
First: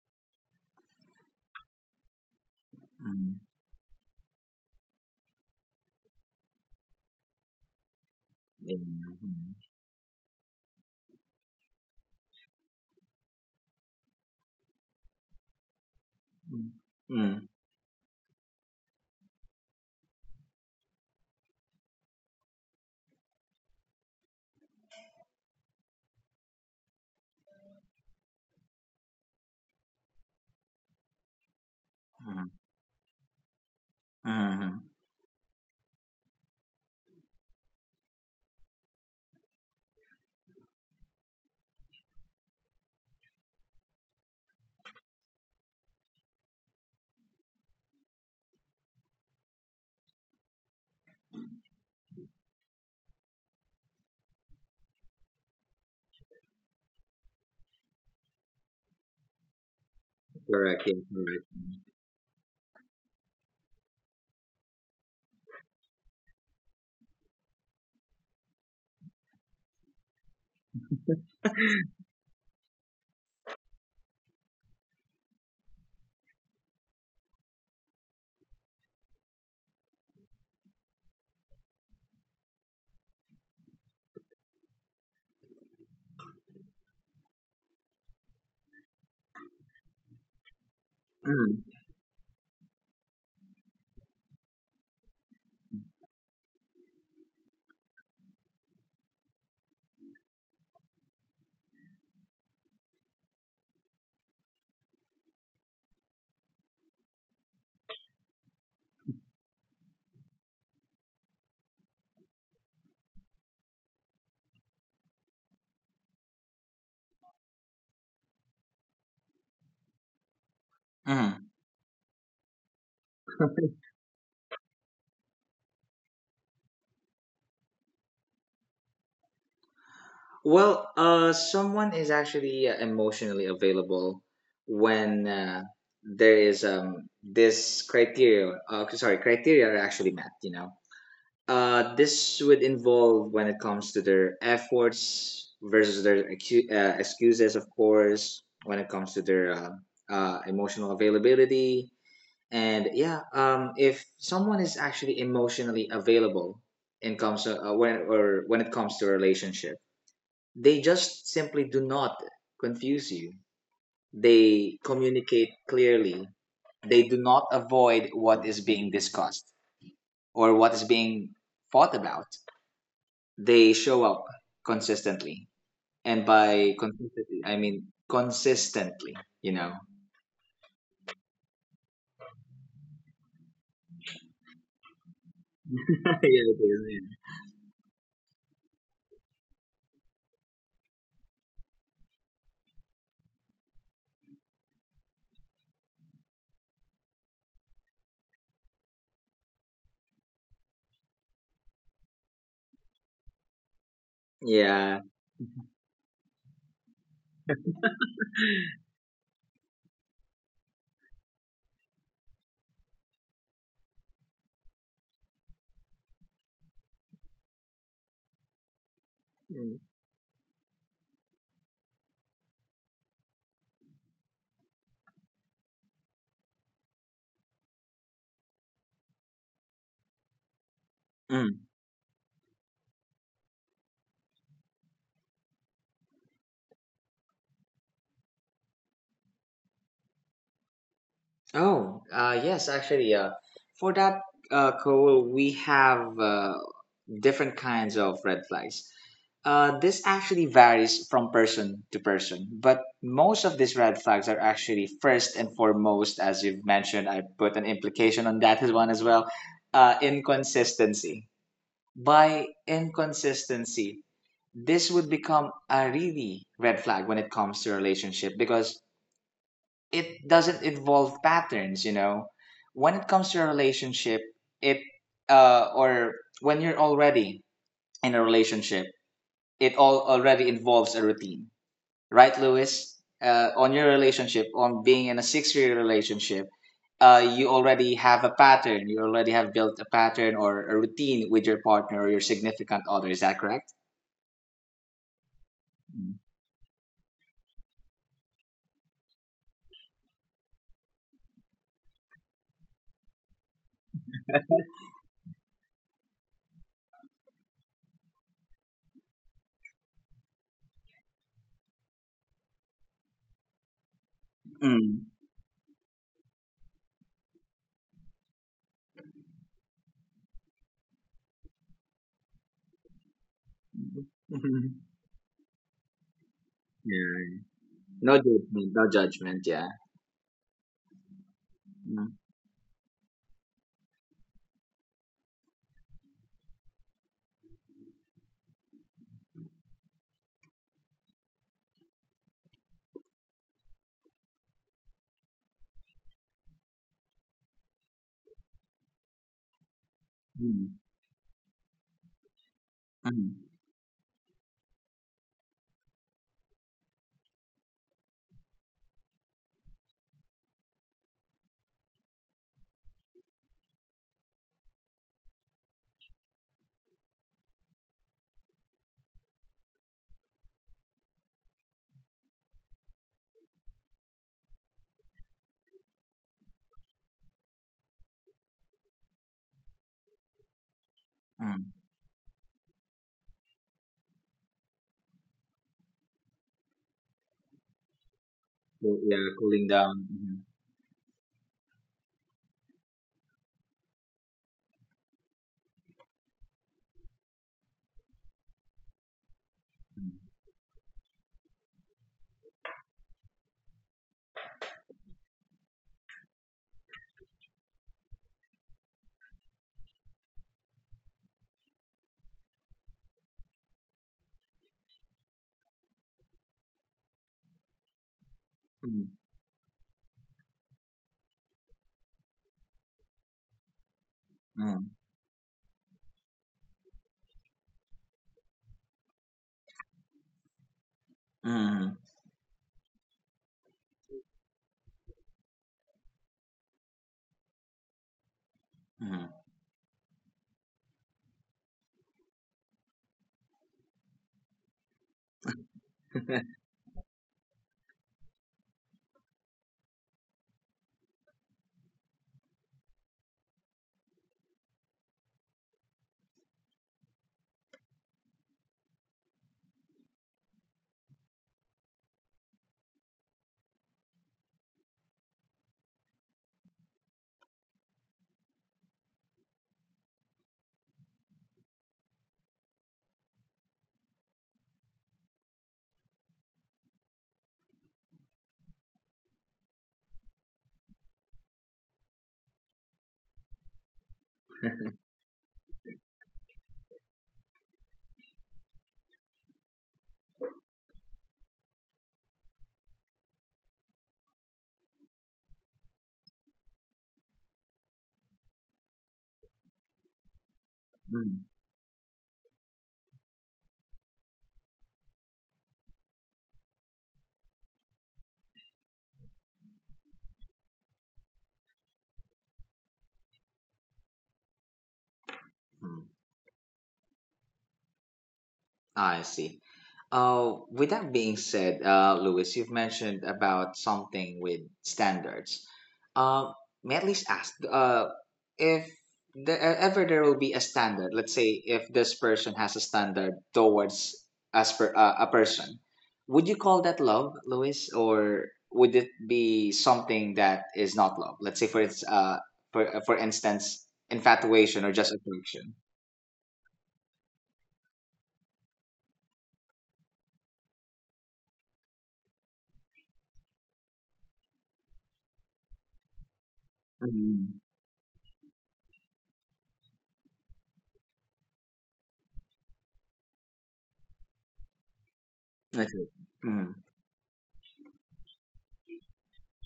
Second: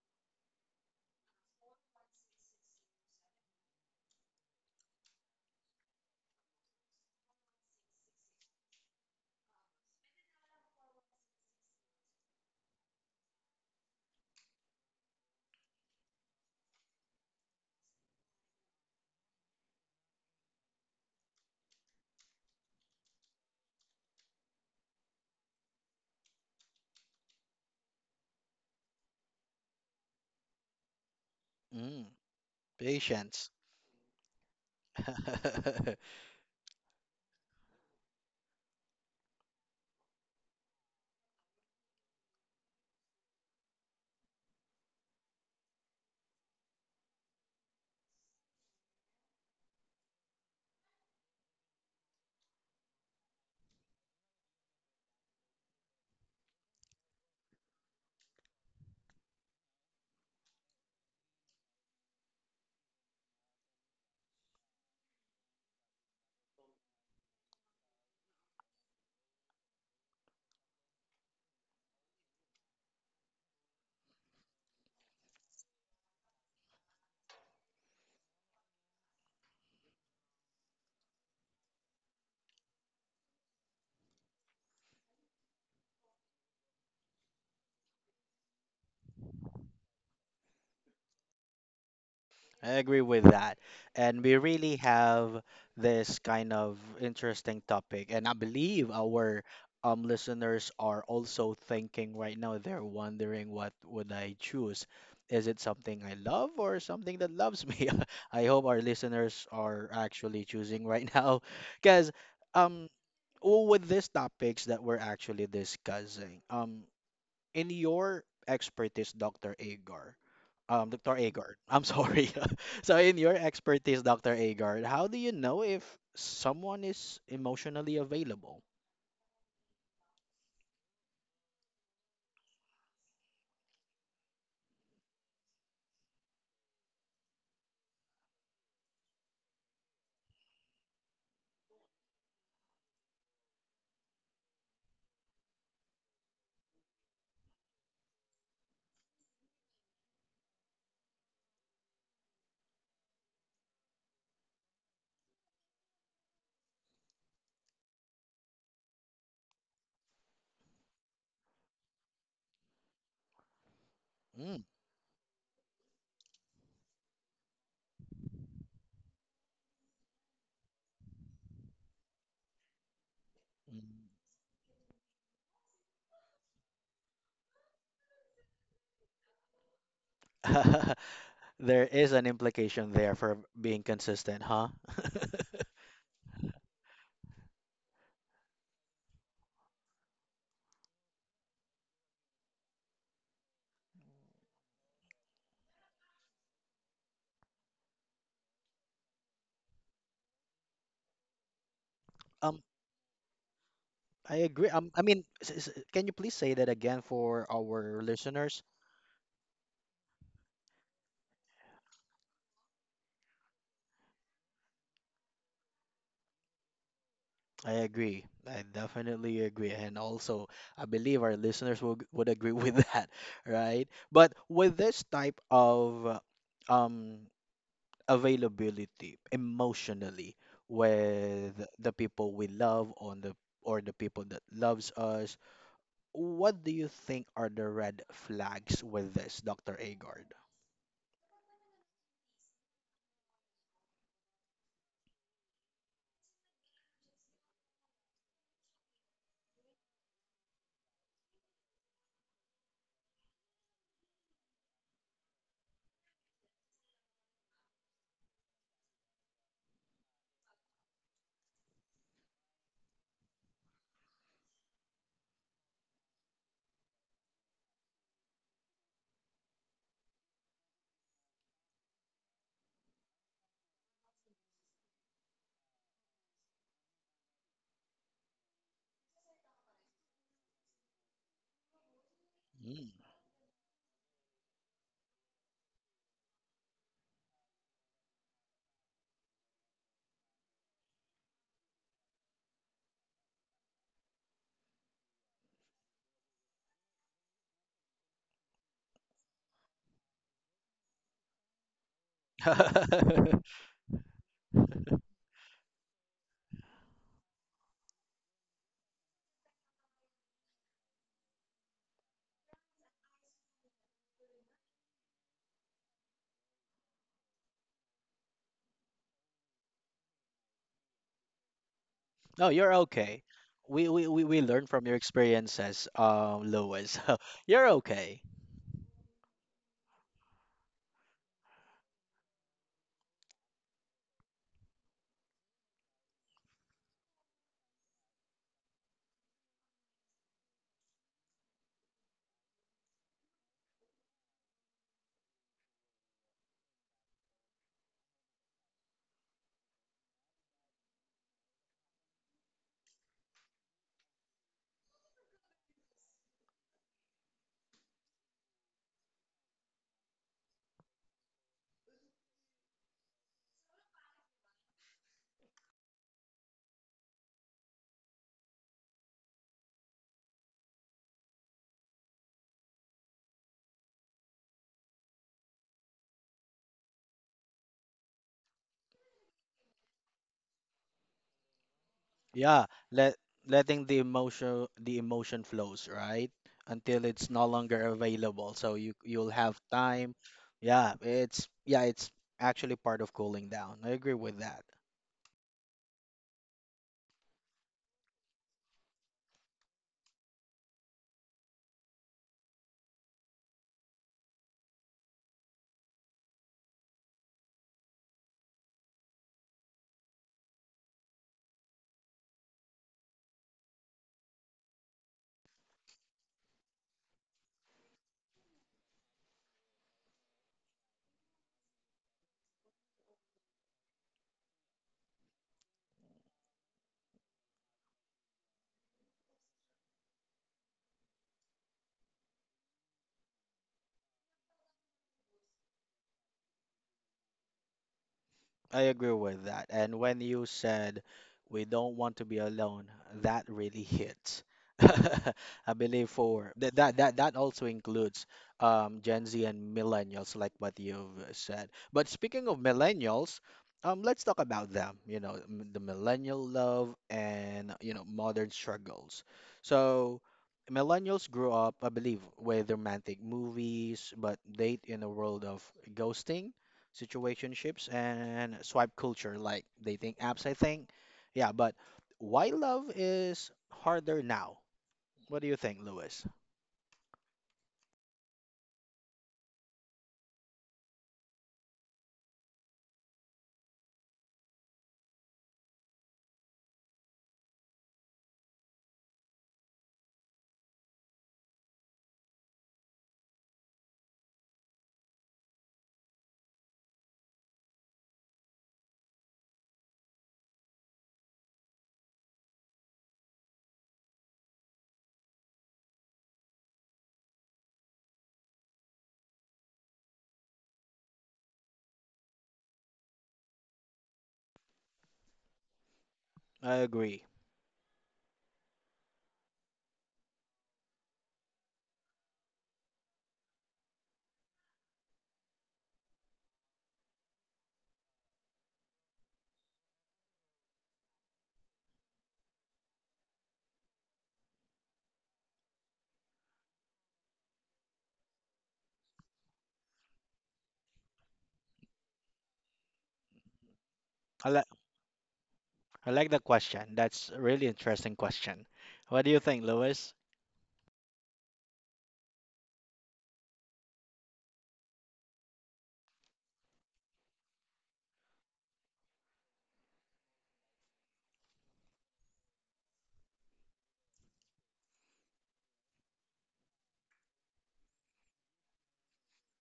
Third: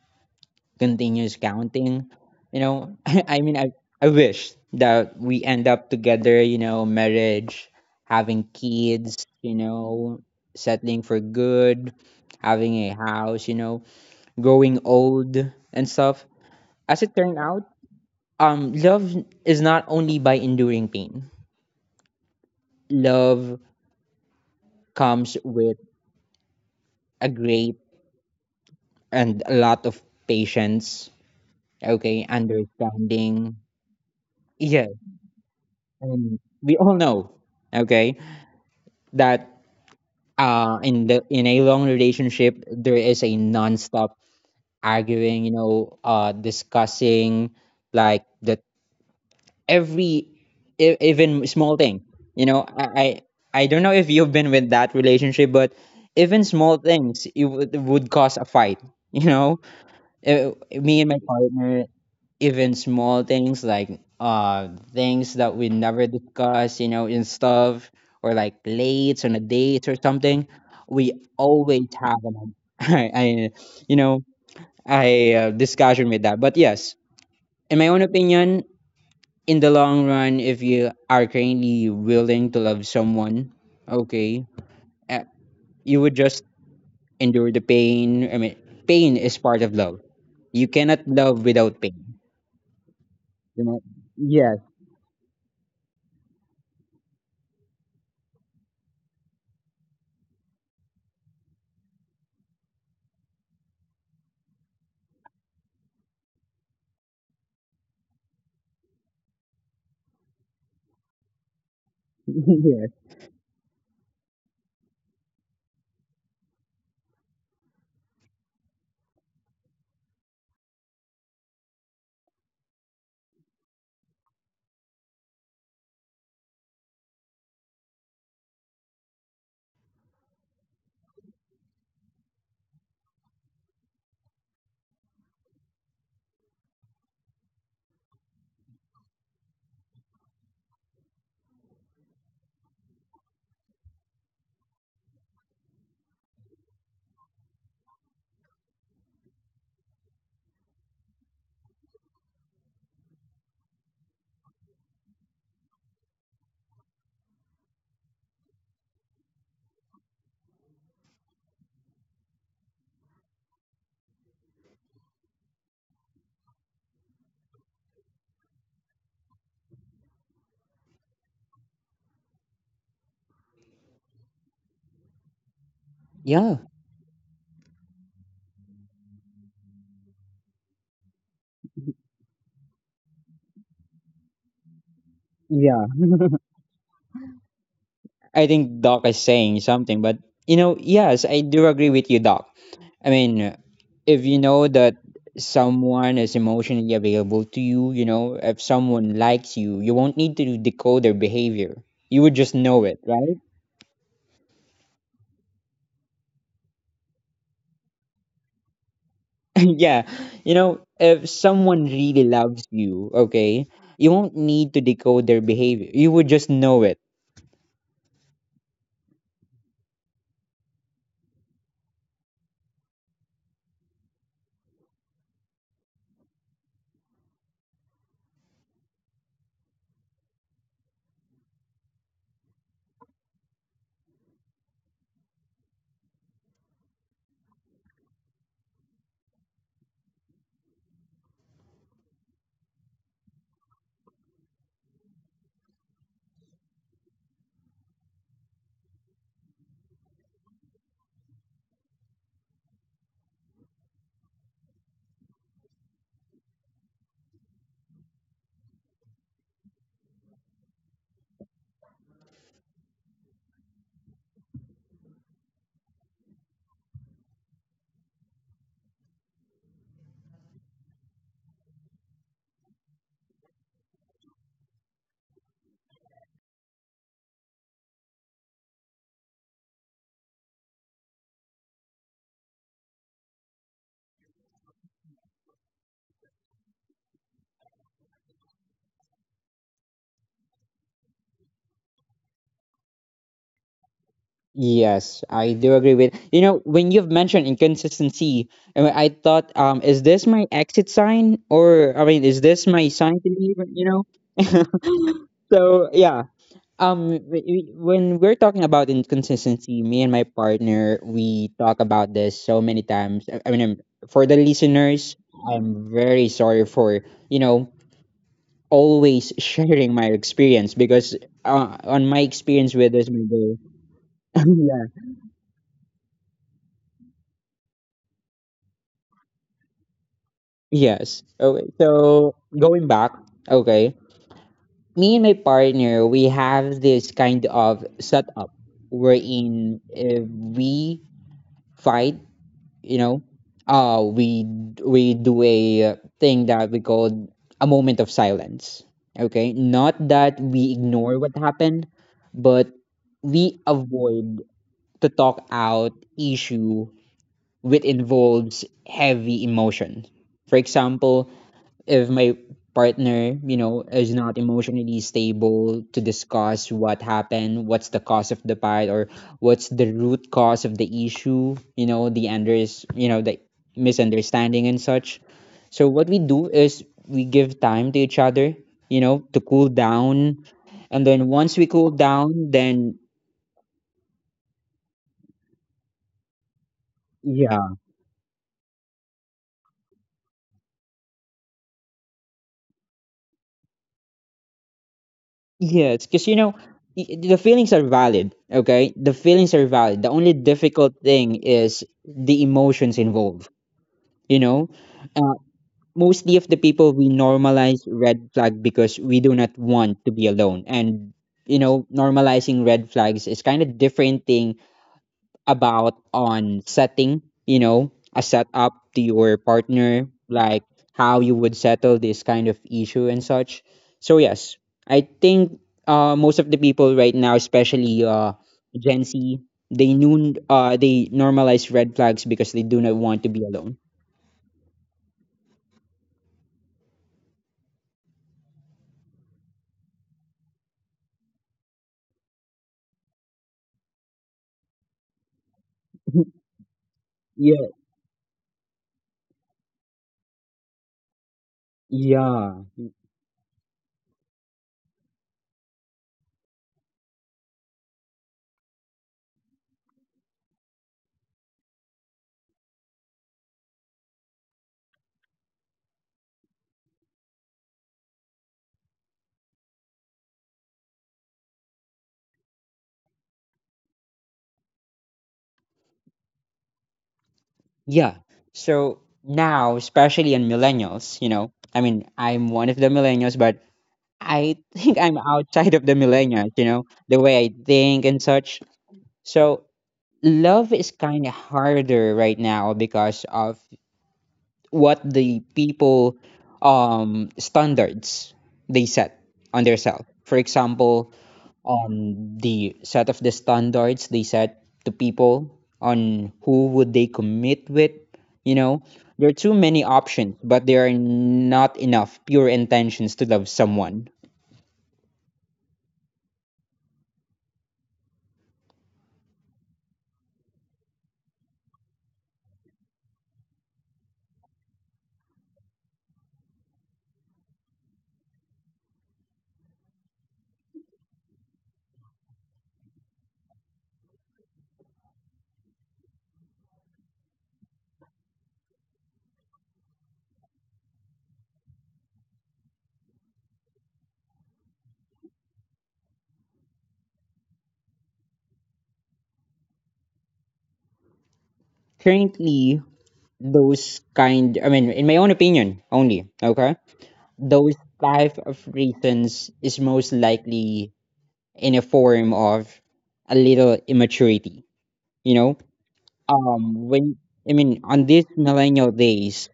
Speaker 2: continues counting. You know,
Speaker 3: mm,
Speaker 2: I wish that we end up together, you know, marriage, having
Speaker 3: yeah.
Speaker 2: kids,
Speaker 3: Mhm,
Speaker 2: you know, settling for good, having a house, you know, growing old and stuff.
Speaker 3: mm,
Speaker 2: As it turned
Speaker 3: mm,
Speaker 2: out, love is not only by enduring pain, love comes with a great and a lot of patience,
Speaker 1: Mm,
Speaker 2: okay,
Speaker 3: mhm,
Speaker 1: patience.
Speaker 2: understanding.
Speaker 3: mhm.
Speaker 2: Yeah, and we all know, okay, that in the in a long relationship there is a non-stop arguing, you know, discussing like that every even small thing. You know, I don't know if you've been with that relationship, but even small things would cause a fight. You know, Uh,
Speaker 3: Correct. Yeah,
Speaker 2: me and my
Speaker 3: correct.
Speaker 2: partner, even small things like things that we never discuss, you know, and stuff, or like late on a date or something, we always have an I you know I discussion with that. But yes, in my own opinion, in the long run, if you are currently willing to love someone, okay, uh, you would just endure the pain. I mean, pain is part of love. You cannot love
Speaker 3: Mm,
Speaker 2: without pain.
Speaker 1: I agree with that.
Speaker 2: You know?
Speaker 1: And we
Speaker 2: Yes.
Speaker 1: really have this kind of interesting topic. And I believe our listeners are also thinking right now, they're wondering what would I choose? Is it something I love or something that loves me? I hope our listeners are actually choosing right now. Because um
Speaker 2: Yes.
Speaker 1: with these topics that we're actually discussing, in your expertise, Dr.
Speaker 3: mm.
Speaker 1: Agard. I'm sorry. So, in your expertise, Dr. Agard, how do you know if someone is emotionally available?
Speaker 3: Well, someone is actually emotionally available when there is this criteria. Sorry, criteria are actually met. You know, this would involve when it comes to their efforts versus their excuses, of course. When it comes to their emotional availability, and yeah, if someone is actually emotionally available in comes when or when it comes to a relationship, they just simply do not confuse you.
Speaker 1: Mm.
Speaker 3: They communicate clearly. They do not avoid what is being discussed or what is being fought about. They show up consistently, and
Speaker 2: Yeah.
Speaker 3: by consistently, I mean consistently. You know.
Speaker 1: Mm. There is an implication there for being consistent, huh?
Speaker 2: Yeah.
Speaker 3: Yeah. It is,
Speaker 2: I think doc is saying something, but you know, yes, I do agree with you, doc. I mean, if you know that someone is emotionally available to you, you know, if someone likes you, you won't need to decode their behavior. You would just
Speaker 1: Um,
Speaker 2: know it, right?
Speaker 1: I
Speaker 3: yeah.
Speaker 1: agree.
Speaker 3: Yeah.
Speaker 1: I mean, can you please say that again for our listeners?
Speaker 2: Yeah. You know, if someone really loves you, okay, you won't need to decode their behavior. You would just know it.
Speaker 1: I agree. I definitely agree, and also I believe our listeners would agree with that, right? But with this type of uh, um availability emotionally with
Speaker 3: Mm.
Speaker 1: the people we love on the or the people that loves us, what do you think are the red flags with this, Dr. Agard?
Speaker 3: Oh, yes, actually, for that, Cole, we have different kinds of red flags. This actually varies from person to person, but most of these red flags are actually first and foremost, as you've mentioned, I put an implication on that as one as well, inconsistency. By inconsistency, this would become a really red flag when it comes to relationship, because it doesn't involve patterns, you know. When it comes to a relationship, it or when you're already in a relationship, it all already involves a routine, right,
Speaker 1: Mm.
Speaker 3: Lewis? On your relationship, on being in a 6-year relationship, you already have a pattern. You already have built a pattern or a routine with your partner or your significant other. Is that correct?
Speaker 2: Yes, I do agree with you know when you've mentioned inconsistency, mean, I thought, is this my exit sign, or I mean, is this my sign to leave? You know, so yeah. When we're talking about inconsistency, me and my partner we talk about this so many times. I mean, for the
Speaker 3: Mm.
Speaker 2: listeners, I'm very sorry for you know always sharing my experience because on my
Speaker 1: No, you're
Speaker 2: experience with this,
Speaker 1: okay.
Speaker 2: my girl,
Speaker 1: We
Speaker 3: Yeah.
Speaker 1: learn from your experiences Lois. You're okay.
Speaker 3: No judgment, no judgment. Yeah.
Speaker 2: yes. Okay.
Speaker 3: Mm.
Speaker 2: So going back, okay, me and my partner, we have this kind of setup wherein if we fight, you know, uh, we we do a thing that we call a moment of silence. Okay, not that we
Speaker 3: Mm.
Speaker 2: ignore what happened, but we
Speaker 3: Mm.
Speaker 2: avoid to talk out issue which involves heavy emotion. For example, if my partner, you know, is not emotionally stable to discuss what happened, what's the cause of the fight, or what's the root cause of the issue, you know, you know, the misunderstanding and such. So what we do is we give time to each other, you know, to cool down, and then once we
Speaker 3: Mm.
Speaker 2: cool down,
Speaker 1: Yeah,
Speaker 2: then
Speaker 1: let letting the emotion flows, right? Until it's no
Speaker 2: yeah,
Speaker 1: longer available. So you you'll
Speaker 3: Yeah,
Speaker 1: have
Speaker 3: cooling
Speaker 1: time.
Speaker 3: down. Mm-hmm.
Speaker 1: Yeah, it's actually part of cooling down. I agree with that.
Speaker 2: yes, because The feelings are valid, okay? The feelings are valid. The only difficult thing is the emotions involved. You know, uh, mostly of the people we normalize red flag because we do not want to be alone, and you know normalizing red flags is kind of different thing about on setting, you know, a setup to
Speaker 3: Mm-hmm.
Speaker 2: your partner like how you would settle this kind of issue and such. So yes,
Speaker 3: Mm-hmm.
Speaker 2: I think most of the people right now, especially Gen Z, they noon they normalize red flags because they do not want to be alone.
Speaker 1: I agree with that. And when you said we don't want to be alone, that really hits. I believe for that also includes Gen Z and millennials, like what you've said. But speaking of
Speaker 2: Yeah,
Speaker 1: millennials, let's talk about them. You know, the millennial love and you know modern struggles. So millennials grew up, I believe, with romantic movies, but date in a world of ghosting, situationships and swipe culture, like dating apps. I think, yeah, but why love is harder now? What do you think, Lewis?
Speaker 2: yeah. So now, especially in millennials, you know, I mean, I'm one of the millennials, but I think I'm outside of the millennials, you know, the way I think and such. So love is kind of harder right now because of what the people standards they set on theirself. For example,
Speaker 3: Mm-hmm.
Speaker 2: on the set of the standards they set to people on who would they commit with, you know, there are too many options but there are not enough pure intentions to love someone.
Speaker 3: Mm.
Speaker 1: I agree.
Speaker 3: I see. With that being said, Louis, you've mentioned about something with standards. Um, may I at least ask if ever there will be a standard, let's say if this person has a standard towards as per, a person, would you call that love, Louis, or would it be something that is not love? Let's say for its, for instance, infatuation
Speaker 1: Like,
Speaker 3: or just attraction.
Speaker 1: I like the question. That's a really interesting question. What do you think, Lewis?
Speaker 2: Currently those kind, I mean, in my own opinion only, okay,
Speaker 3: Mm-hmm.
Speaker 2: those type of reasons is most likely in a form of a little immaturity, you know.
Speaker 3: That's it. Mm-hmm.
Speaker 2: When I mean, on these millennial days,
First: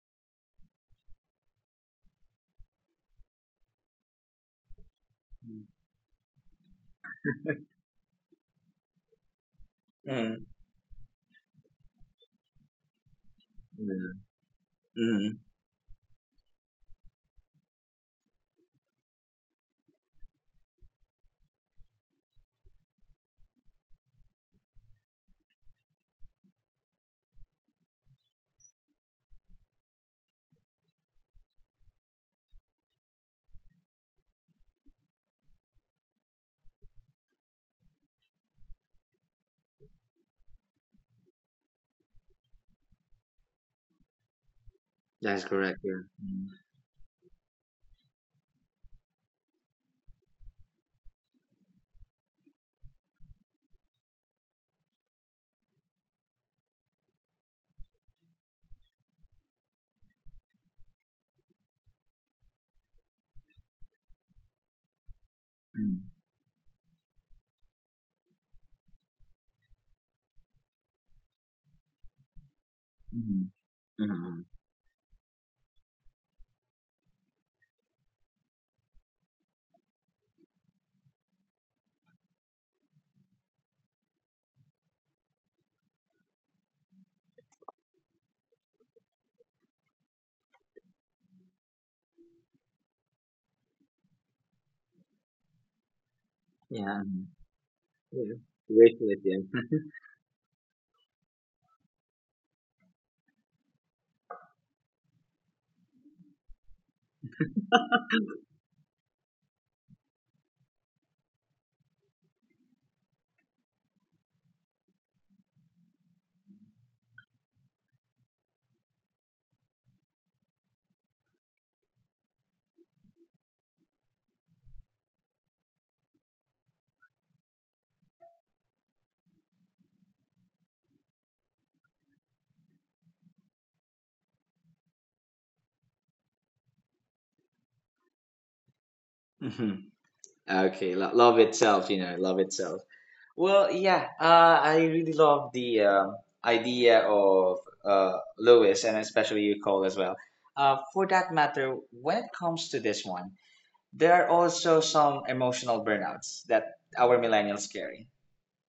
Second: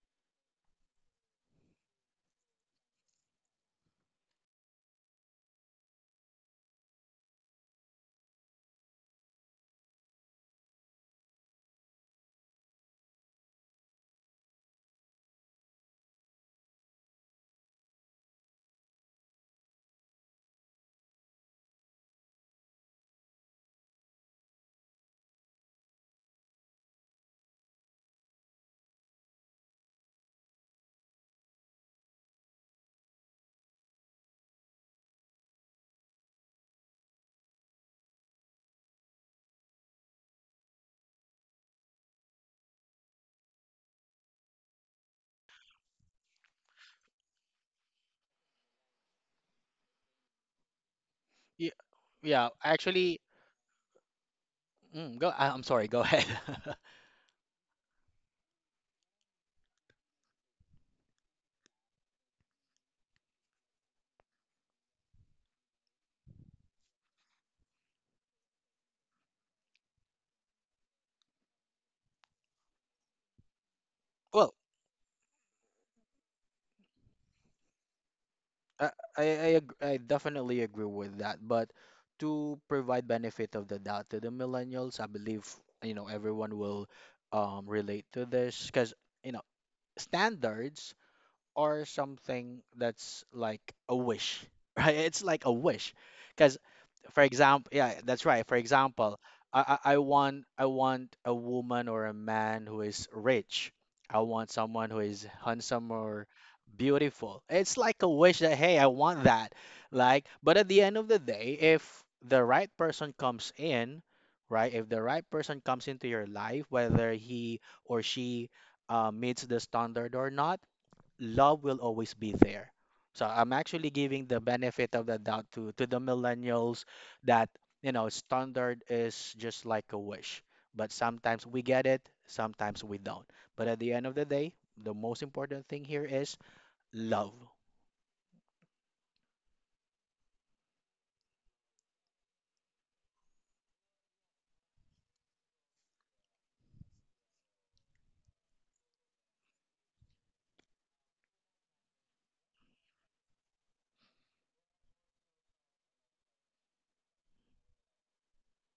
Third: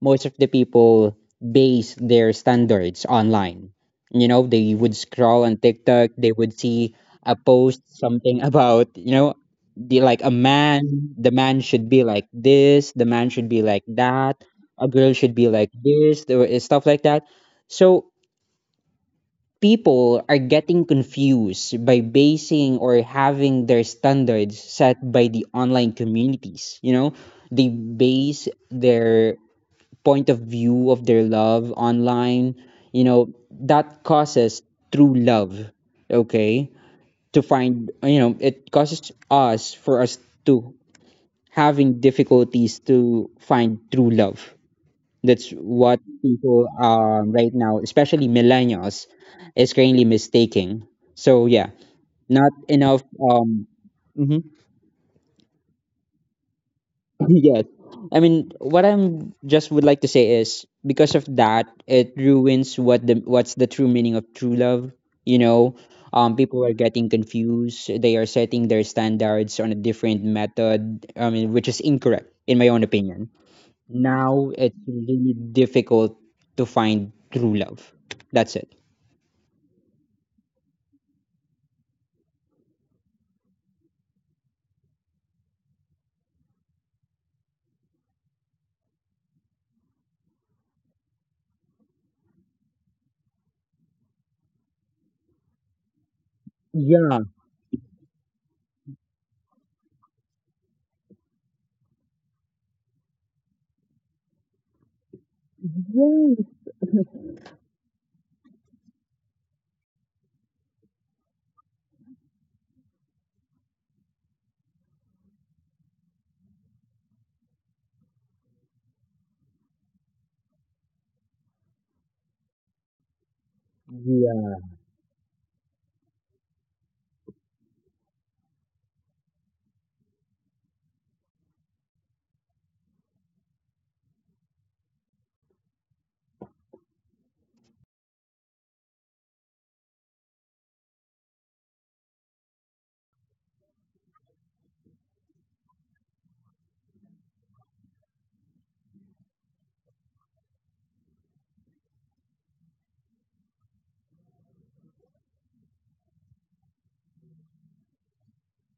Speaker 2: most of the people base their standards online. You know, they would scroll on TikTok, they would see a post something about, you know, like a man, the man should be like this, the man should be like
Speaker 3: Mm-hmm.
Speaker 2: that, a girl should be like this, there is stuff like that. So people are getting confused by basing or having their standards set by the online communities, you know? They base their point of view of their love online, you know, that causes true love, okay? To find, you know, it causes us for us to having difficulties to find true love.
Speaker 3: That's
Speaker 2: That's
Speaker 3: correct.
Speaker 2: what
Speaker 3: Yeah.
Speaker 2: people right now, especially millennials, is currently mistaking. So yeah,
Speaker 1: Yeah. Yeah
Speaker 2: not enough.
Speaker 1: actually,
Speaker 2: Mhm.
Speaker 1: go, I- I'm sorry, go ahead.
Speaker 2: Yes. I mean, what I'm just would like to say is because of that, it ruins what the what's the true meaning of true love. You know,
Speaker 3: Mm, mm,
Speaker 2: people are getting confused. They are setting their standards on a different method. I mean, which is incorrect in my own opinion.
Speaker 3: mhm. Mhm.
Speaker 2: Now
Speaker 1: Well,
Speaker 2: it's really difficult to find true love. That's it.
Speaker 1: I, I definitely agree with that. But to provide benefit of the doubt to the millennials, I believe, you know, everyone will relate to this because, you know, standards or something that's like a wish, right? It's like a wish, because
Speaker 3: Yeah.
Speaker 2: Yeah.
Speaker 1: for example, yeah, that's
Speaker 3: Yeah.
Speaker 1: right. For
Speaker 3: Wish
Speaker 1: example,
Speaker 3: list. Yeah.
Speaker 1: I want I want a woman or a man who is rich. I want someone who is handsome or
Speaker 2: Yeah.
Speaker 1: beautiful. It's like a wish that hey, I want that. Like, but at the end of the day, if the right person comes in, right? If the right person comes into your life, whether he or she meets the standard or not, love will always be there. So I'm actually giving the
Speaker 2: Yeah.
Speaker 1: benefit of the doubt to the millennials that standard is just like a wish. But sometimes we get it, sometimes we don't. But at the end of the day, the most important thing here is love.
Speaker 3: Mhm. Okay, love itself, you know, love itself. Well, yeah, I really love the idea of Lewis and especially you, Cole, as well. For that matter, when it comes to this one, there are also some emotional burnouts that our millennials carry.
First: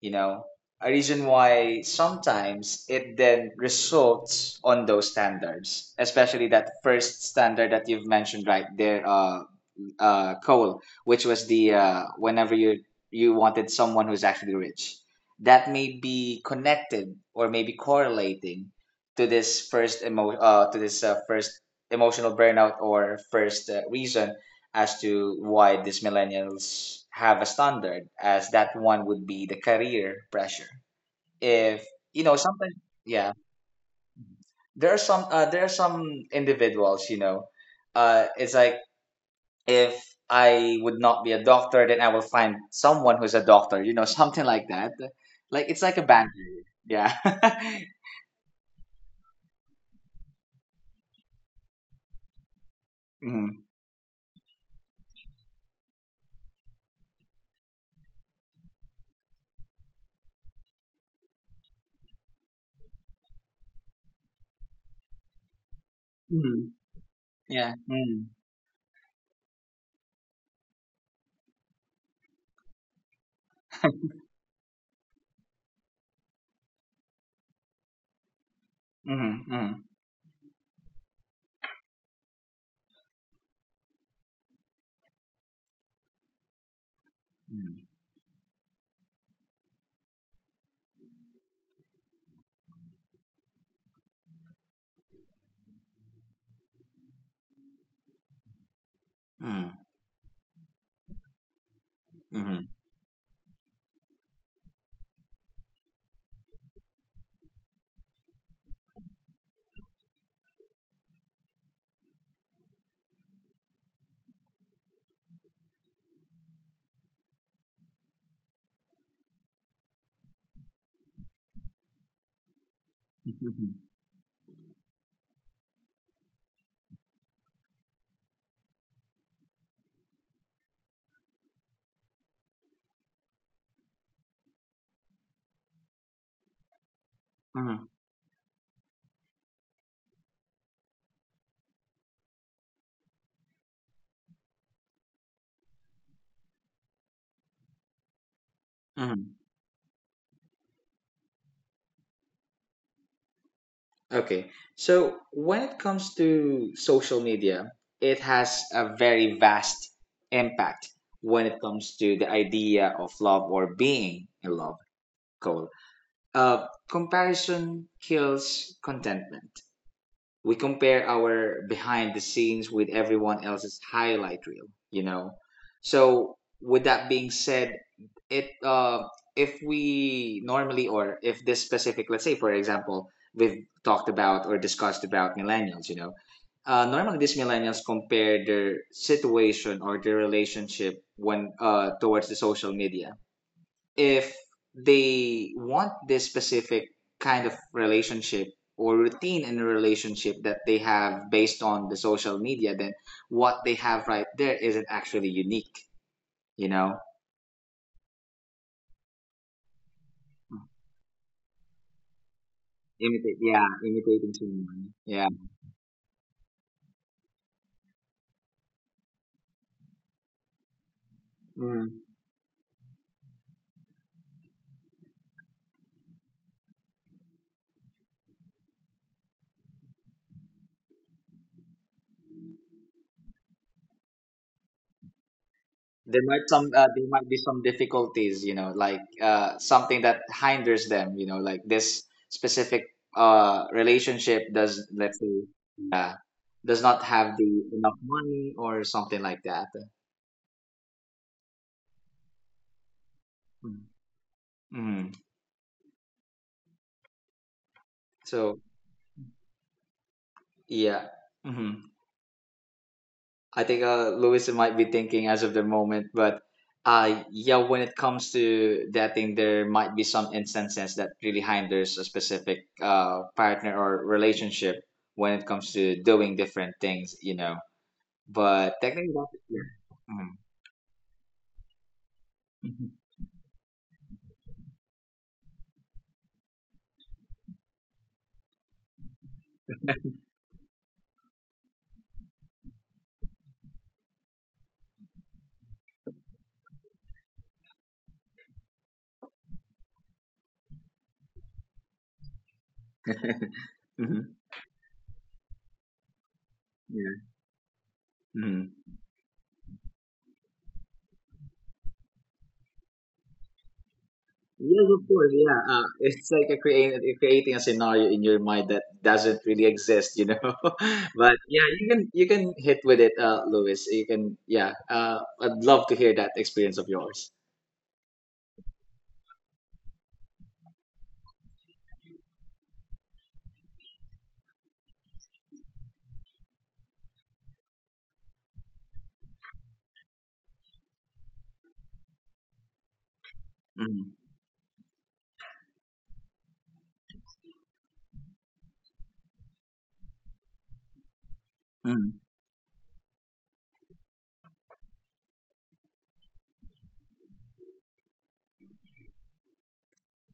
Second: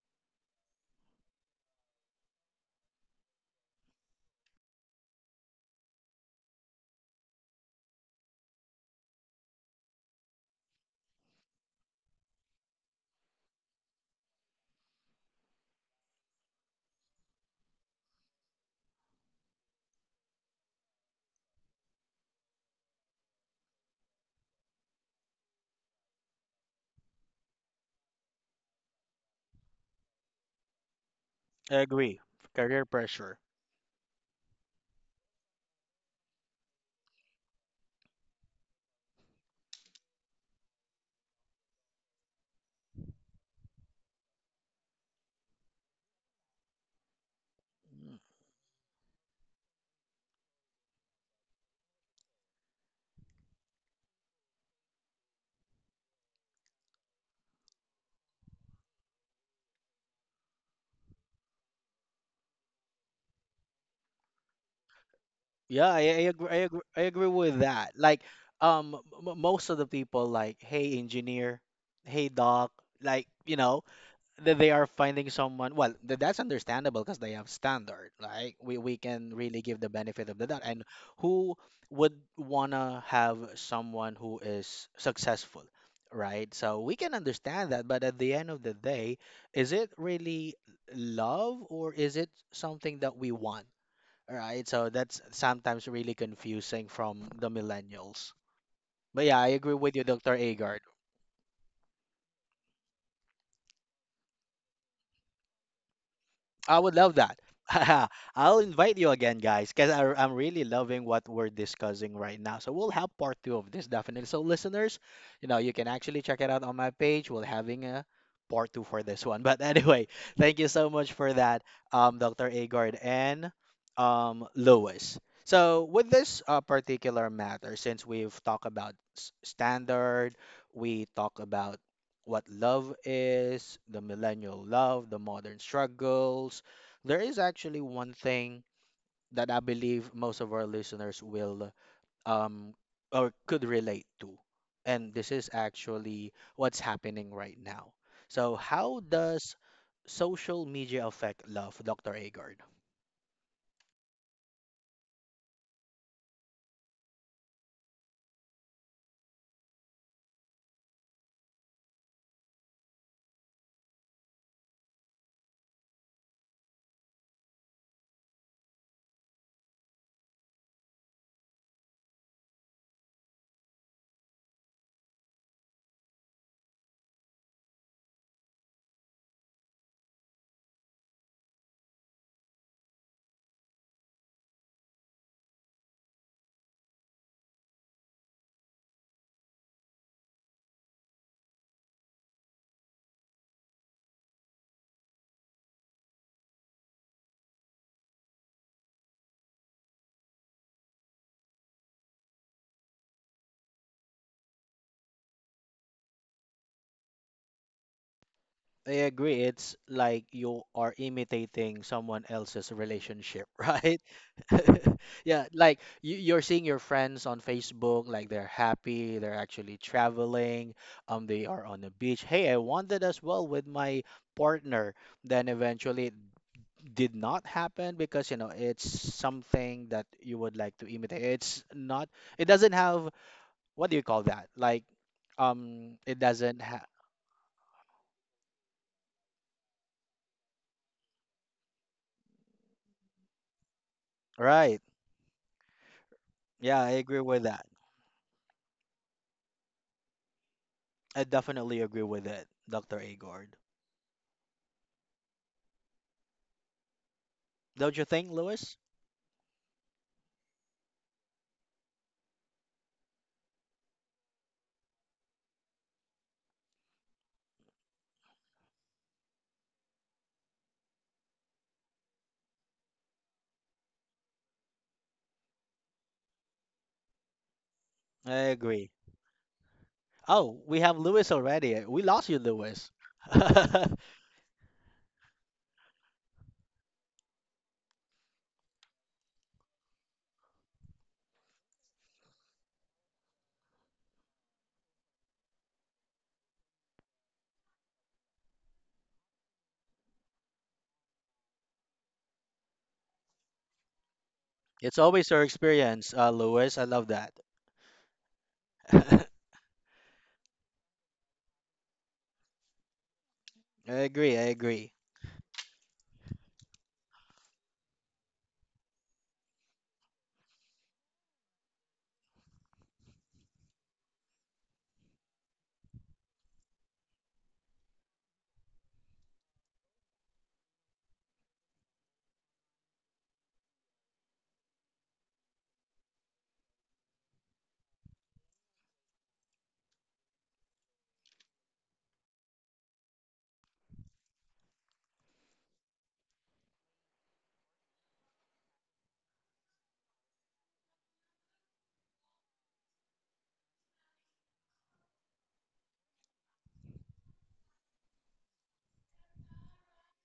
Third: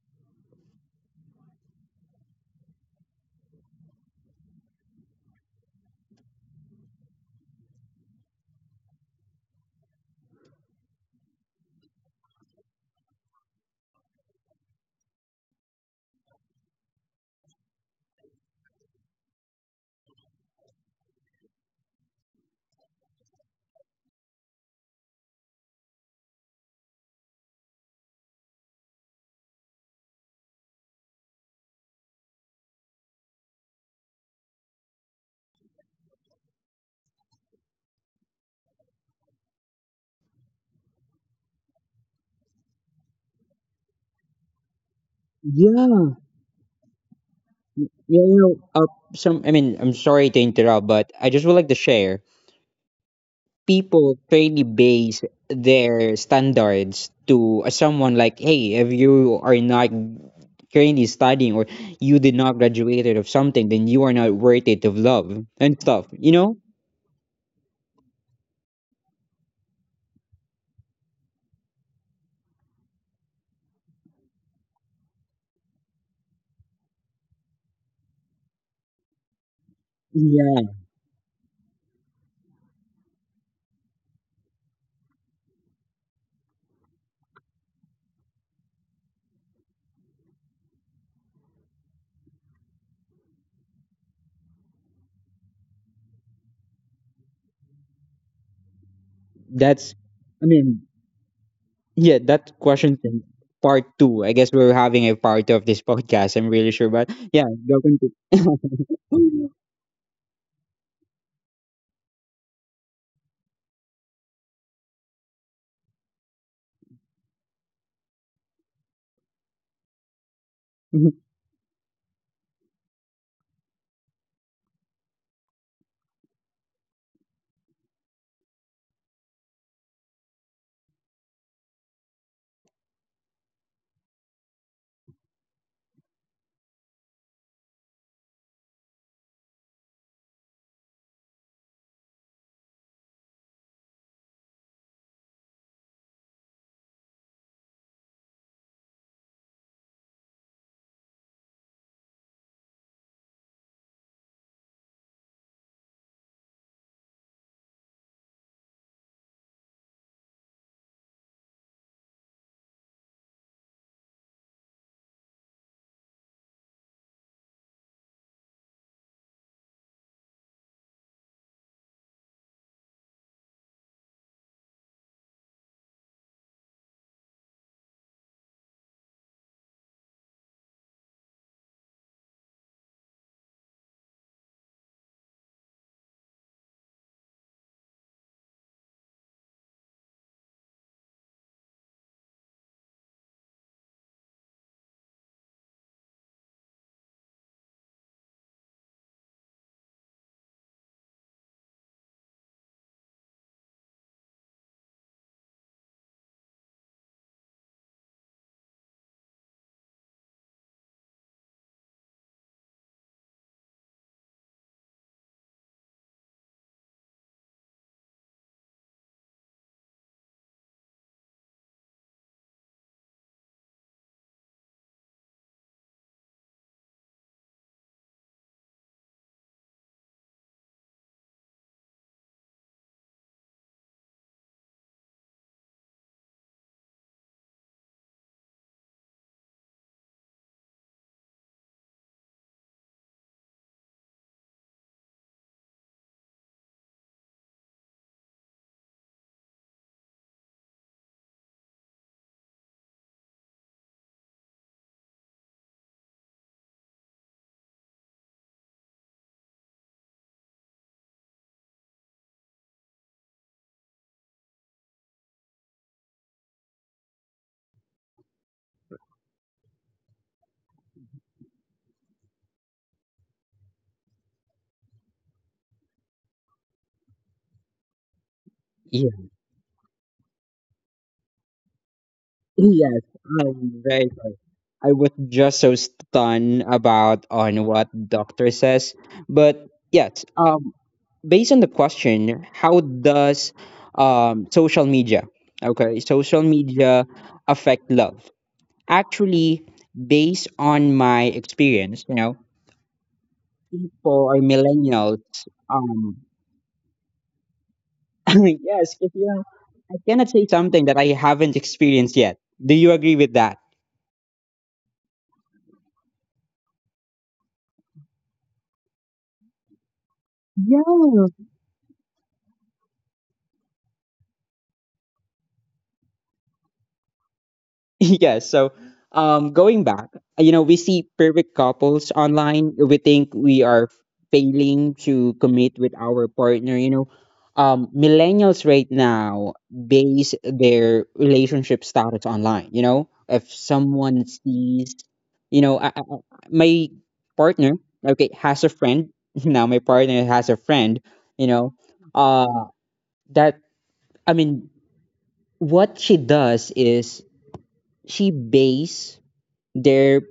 Speaker 3: You know, a reason why sometimes it then results on those standards, especially that first standard that you've mentioned right there, Cole, which was the whenever you wanted someone who's actually rich. That may be connected or maybe correlating to this first to this first emotional burnout or first reason as to why these millennials have a standard as that one would be the career pressure.
Speaker 1: I
Speaker 3: If
Speaker 1: agree.
Speaker 3: you know sometimes,
Speaker 1: Career
Speaker 3: yeah,
Speaker 1: pressure.
Speaker 3: there are some individuals, you know, it's like if I would not be a doctor, then I will find someone who's a doctor, you know, something like that. Like
Speaker 2: Yeah.
Speaker 3: it's like a
Speaker 2: Yeah.
Speaker 3: banter. Yeah.
Speaker 2: You know, uh, some. I mean, I'm sorry to interrupt, but I just would like to share
Speaker 3: Mm-hmm.
Speaker 2: people fairly base their standards to someone like, hey, if you are not currently studying or you did not graduated of something, then you are not worth it of love and
Speaker 1: Yeah,
Speaker 2: stuff.
Speaker 1: I, I
Speaker 2: You
Speaker 1: agree,
Speaker 3: Hmm.
Speaker 2: know?
Speaker 1: I agree. I agree with
Speaker 3: Yeah.
Speaker 1: that.
Speaker 3: Mm-hmm.
Speaker 1: Like, most of the people like, hey engineer, hey doc, like that they are finding someone well that's understandable because they have standard like we can really
Speaker 3: Mm-hmm.
Speaker 1: give the benefit of the
Speaker 2: Yeah,
Speaker 1: doubt and who would wanna have someone who is successful, right? So we can understand
Speaker 3: Mm-hmm.
Speaker 1: that, but at the end of the day, is it really love or is it something that we want, right? So that's sometimes really confusing from the millennials, but yeah, I agree
Speaker 2: that's.
Speaker 1: with you, Dr.
Speaker 2: I mean,
Speaker 1: Agard.
Speaker 2: yeah, that
Speaker 3: Mm-hmm. Mm-hmm.
Speaker 2: question can part two. I guess we're having a part two of this podcast. I'm really
Speaker 1: I
Speaker 2: sure,
Speaker 1: would
Speaker 2: but
Speaker 1: love
Speaker 2: yeah,
Speaker 1: that.
Speaker 2: go continue.
Speaker 1: I'll invite you again, guys, because I'm really loving what we're discussing right now. So we'll have part two of this definitely. So listeners, you know, you can actually check it out on my page. We'll having a part two for this one. But anyway, thank you so much for that, Dr. Agard and
Speaker 3: Mm-hmm.
Speaker 1: Lewis. So with this particular matter, since we've talked about standard, we talk about what love is, the millennial love, the modern struggles. There is actually
Speaker 3: Mm-hmm.
Speaker 1: one thing that I believe most of our listeners will um or could relate to. And this is actually what's happening right now. So how
Speaker 3: Mm-hmm.
Speaker 1: does social media affect love, Dr. Agard?
Speaker 3: Okay. So when it comes to social media, it has a very vast impact when it comes to the idea of love or being in love, Cole. Comparison kills contentment. We compare our behind the scenes with everyone else's highlight reel you know so with that being said, it if we normally, or if this specific, let's say for example, we've talked about or discussed about millennials. Normally these millennials compare their situation or their relationship when towards the social media. If they want this specific kind of relationship or routine in a relationship that they have based on the social media, then what they have right there isn't actually unique, you know?
Speaker 1: I agree. It's like you are imitating someone else's
Speaker 3: Imitate,
Speaker 1: relationship,
Speaker 3: yeah,
Speaker 1: right?
Speaker 3: imitating someone. Yeah.
Speaker 1: Yeah, like you're seeing your friends on Facebook, like they're happy, they're actually traveling, they are on the
Speaker 3: Mm.
Speaker 1: beach. Hey, I wanted as well with my partner. Then eventually it did not happen because, you know, it's something that you would like to imitate. It's not, it doesn't have, what do you call that? Like, it doesn't have,
Speaker 3: There might be some difficulties, you know, like something that hinders them, you know, like this specific relationship
Speaker 1: right.
Speaker 3: let's say, uh,
Speaker 1: Yeah,
Speaker 3: does
Speaker 1: I
Speaker 3: not
Speaker 1: agree
Speaker 3: have
Speaker 1: with that.
Speaker 3: the enough money or something like that.
Speaker 1: I definitely agree with it, Dr. Agord.
Speaker 3: Mm-hmm.
Speaker 1: Don't you think,
Speaker 3: So,
Speaker 1: Lewis?
Speaker 3: yeah, mm-hmm. I think Louis might be thinking as of the moment, but yeah, when it comes to dating, there might be some instances that really hinders a specific partner or relationship when it comes to doing different things.
Speaker 1: I
Speaker 3: But
Speaker 1: agree.
Speaker 3: technically,
Speaker 2: Yeah,
Speaker 3: yeah.
Speaker 1: Oh, we have Lewis already. We lost you,
Speaker 3: Mm-hmm.
Speaker 1: Lewis.
Speaker 2: yes, I'm very sorry. I was just so stunned about on what doctor says. But yes, based on the question, how does social media, okay, social media affect love? Actually, based on my experience, you know, people
Speaker 3: Mm-hmm.
Speaker 2: or
Speaker 1: It's
Speaker 2: millennials,
Speaker 1: always your
Speaker 2: um,
Speaker 1: experience, Lewis. I love
Speaker 3: Yeah.
Speaker 1: that.
Speaker 3: Mhm.
Speaker 2: yes, because you
Speaker 1: I
Speaker 2: know, I cannot say something that I haven't experienced yet. Do you agree with that?
Speaker 1: agree. I
Speaker 3: Yes,
Speaker 1: agree.
Speaker 3: of course. Yeah, it's like a creating a scenario in your mind that doesn't really exist. But
Speaker 2: Yeah,
Speaker 3: yeah, you can hit with it, Lewis. You can, yeah. I'd love to hear that experience of yours.
Speaker 2: yeah, so going back, you know, we see perfect couples online. We think we are failing to commit with our partner. You know, millennials right now base their relationship status online. You know, if
Speaker 3: Mm,
Speaker 2: someone sees, you know, my partner, okay, has a friend. Now my partner has a friend. You know,
Speaker 3: mm.
Speaker 2: uh, that I mean, what she does is she base their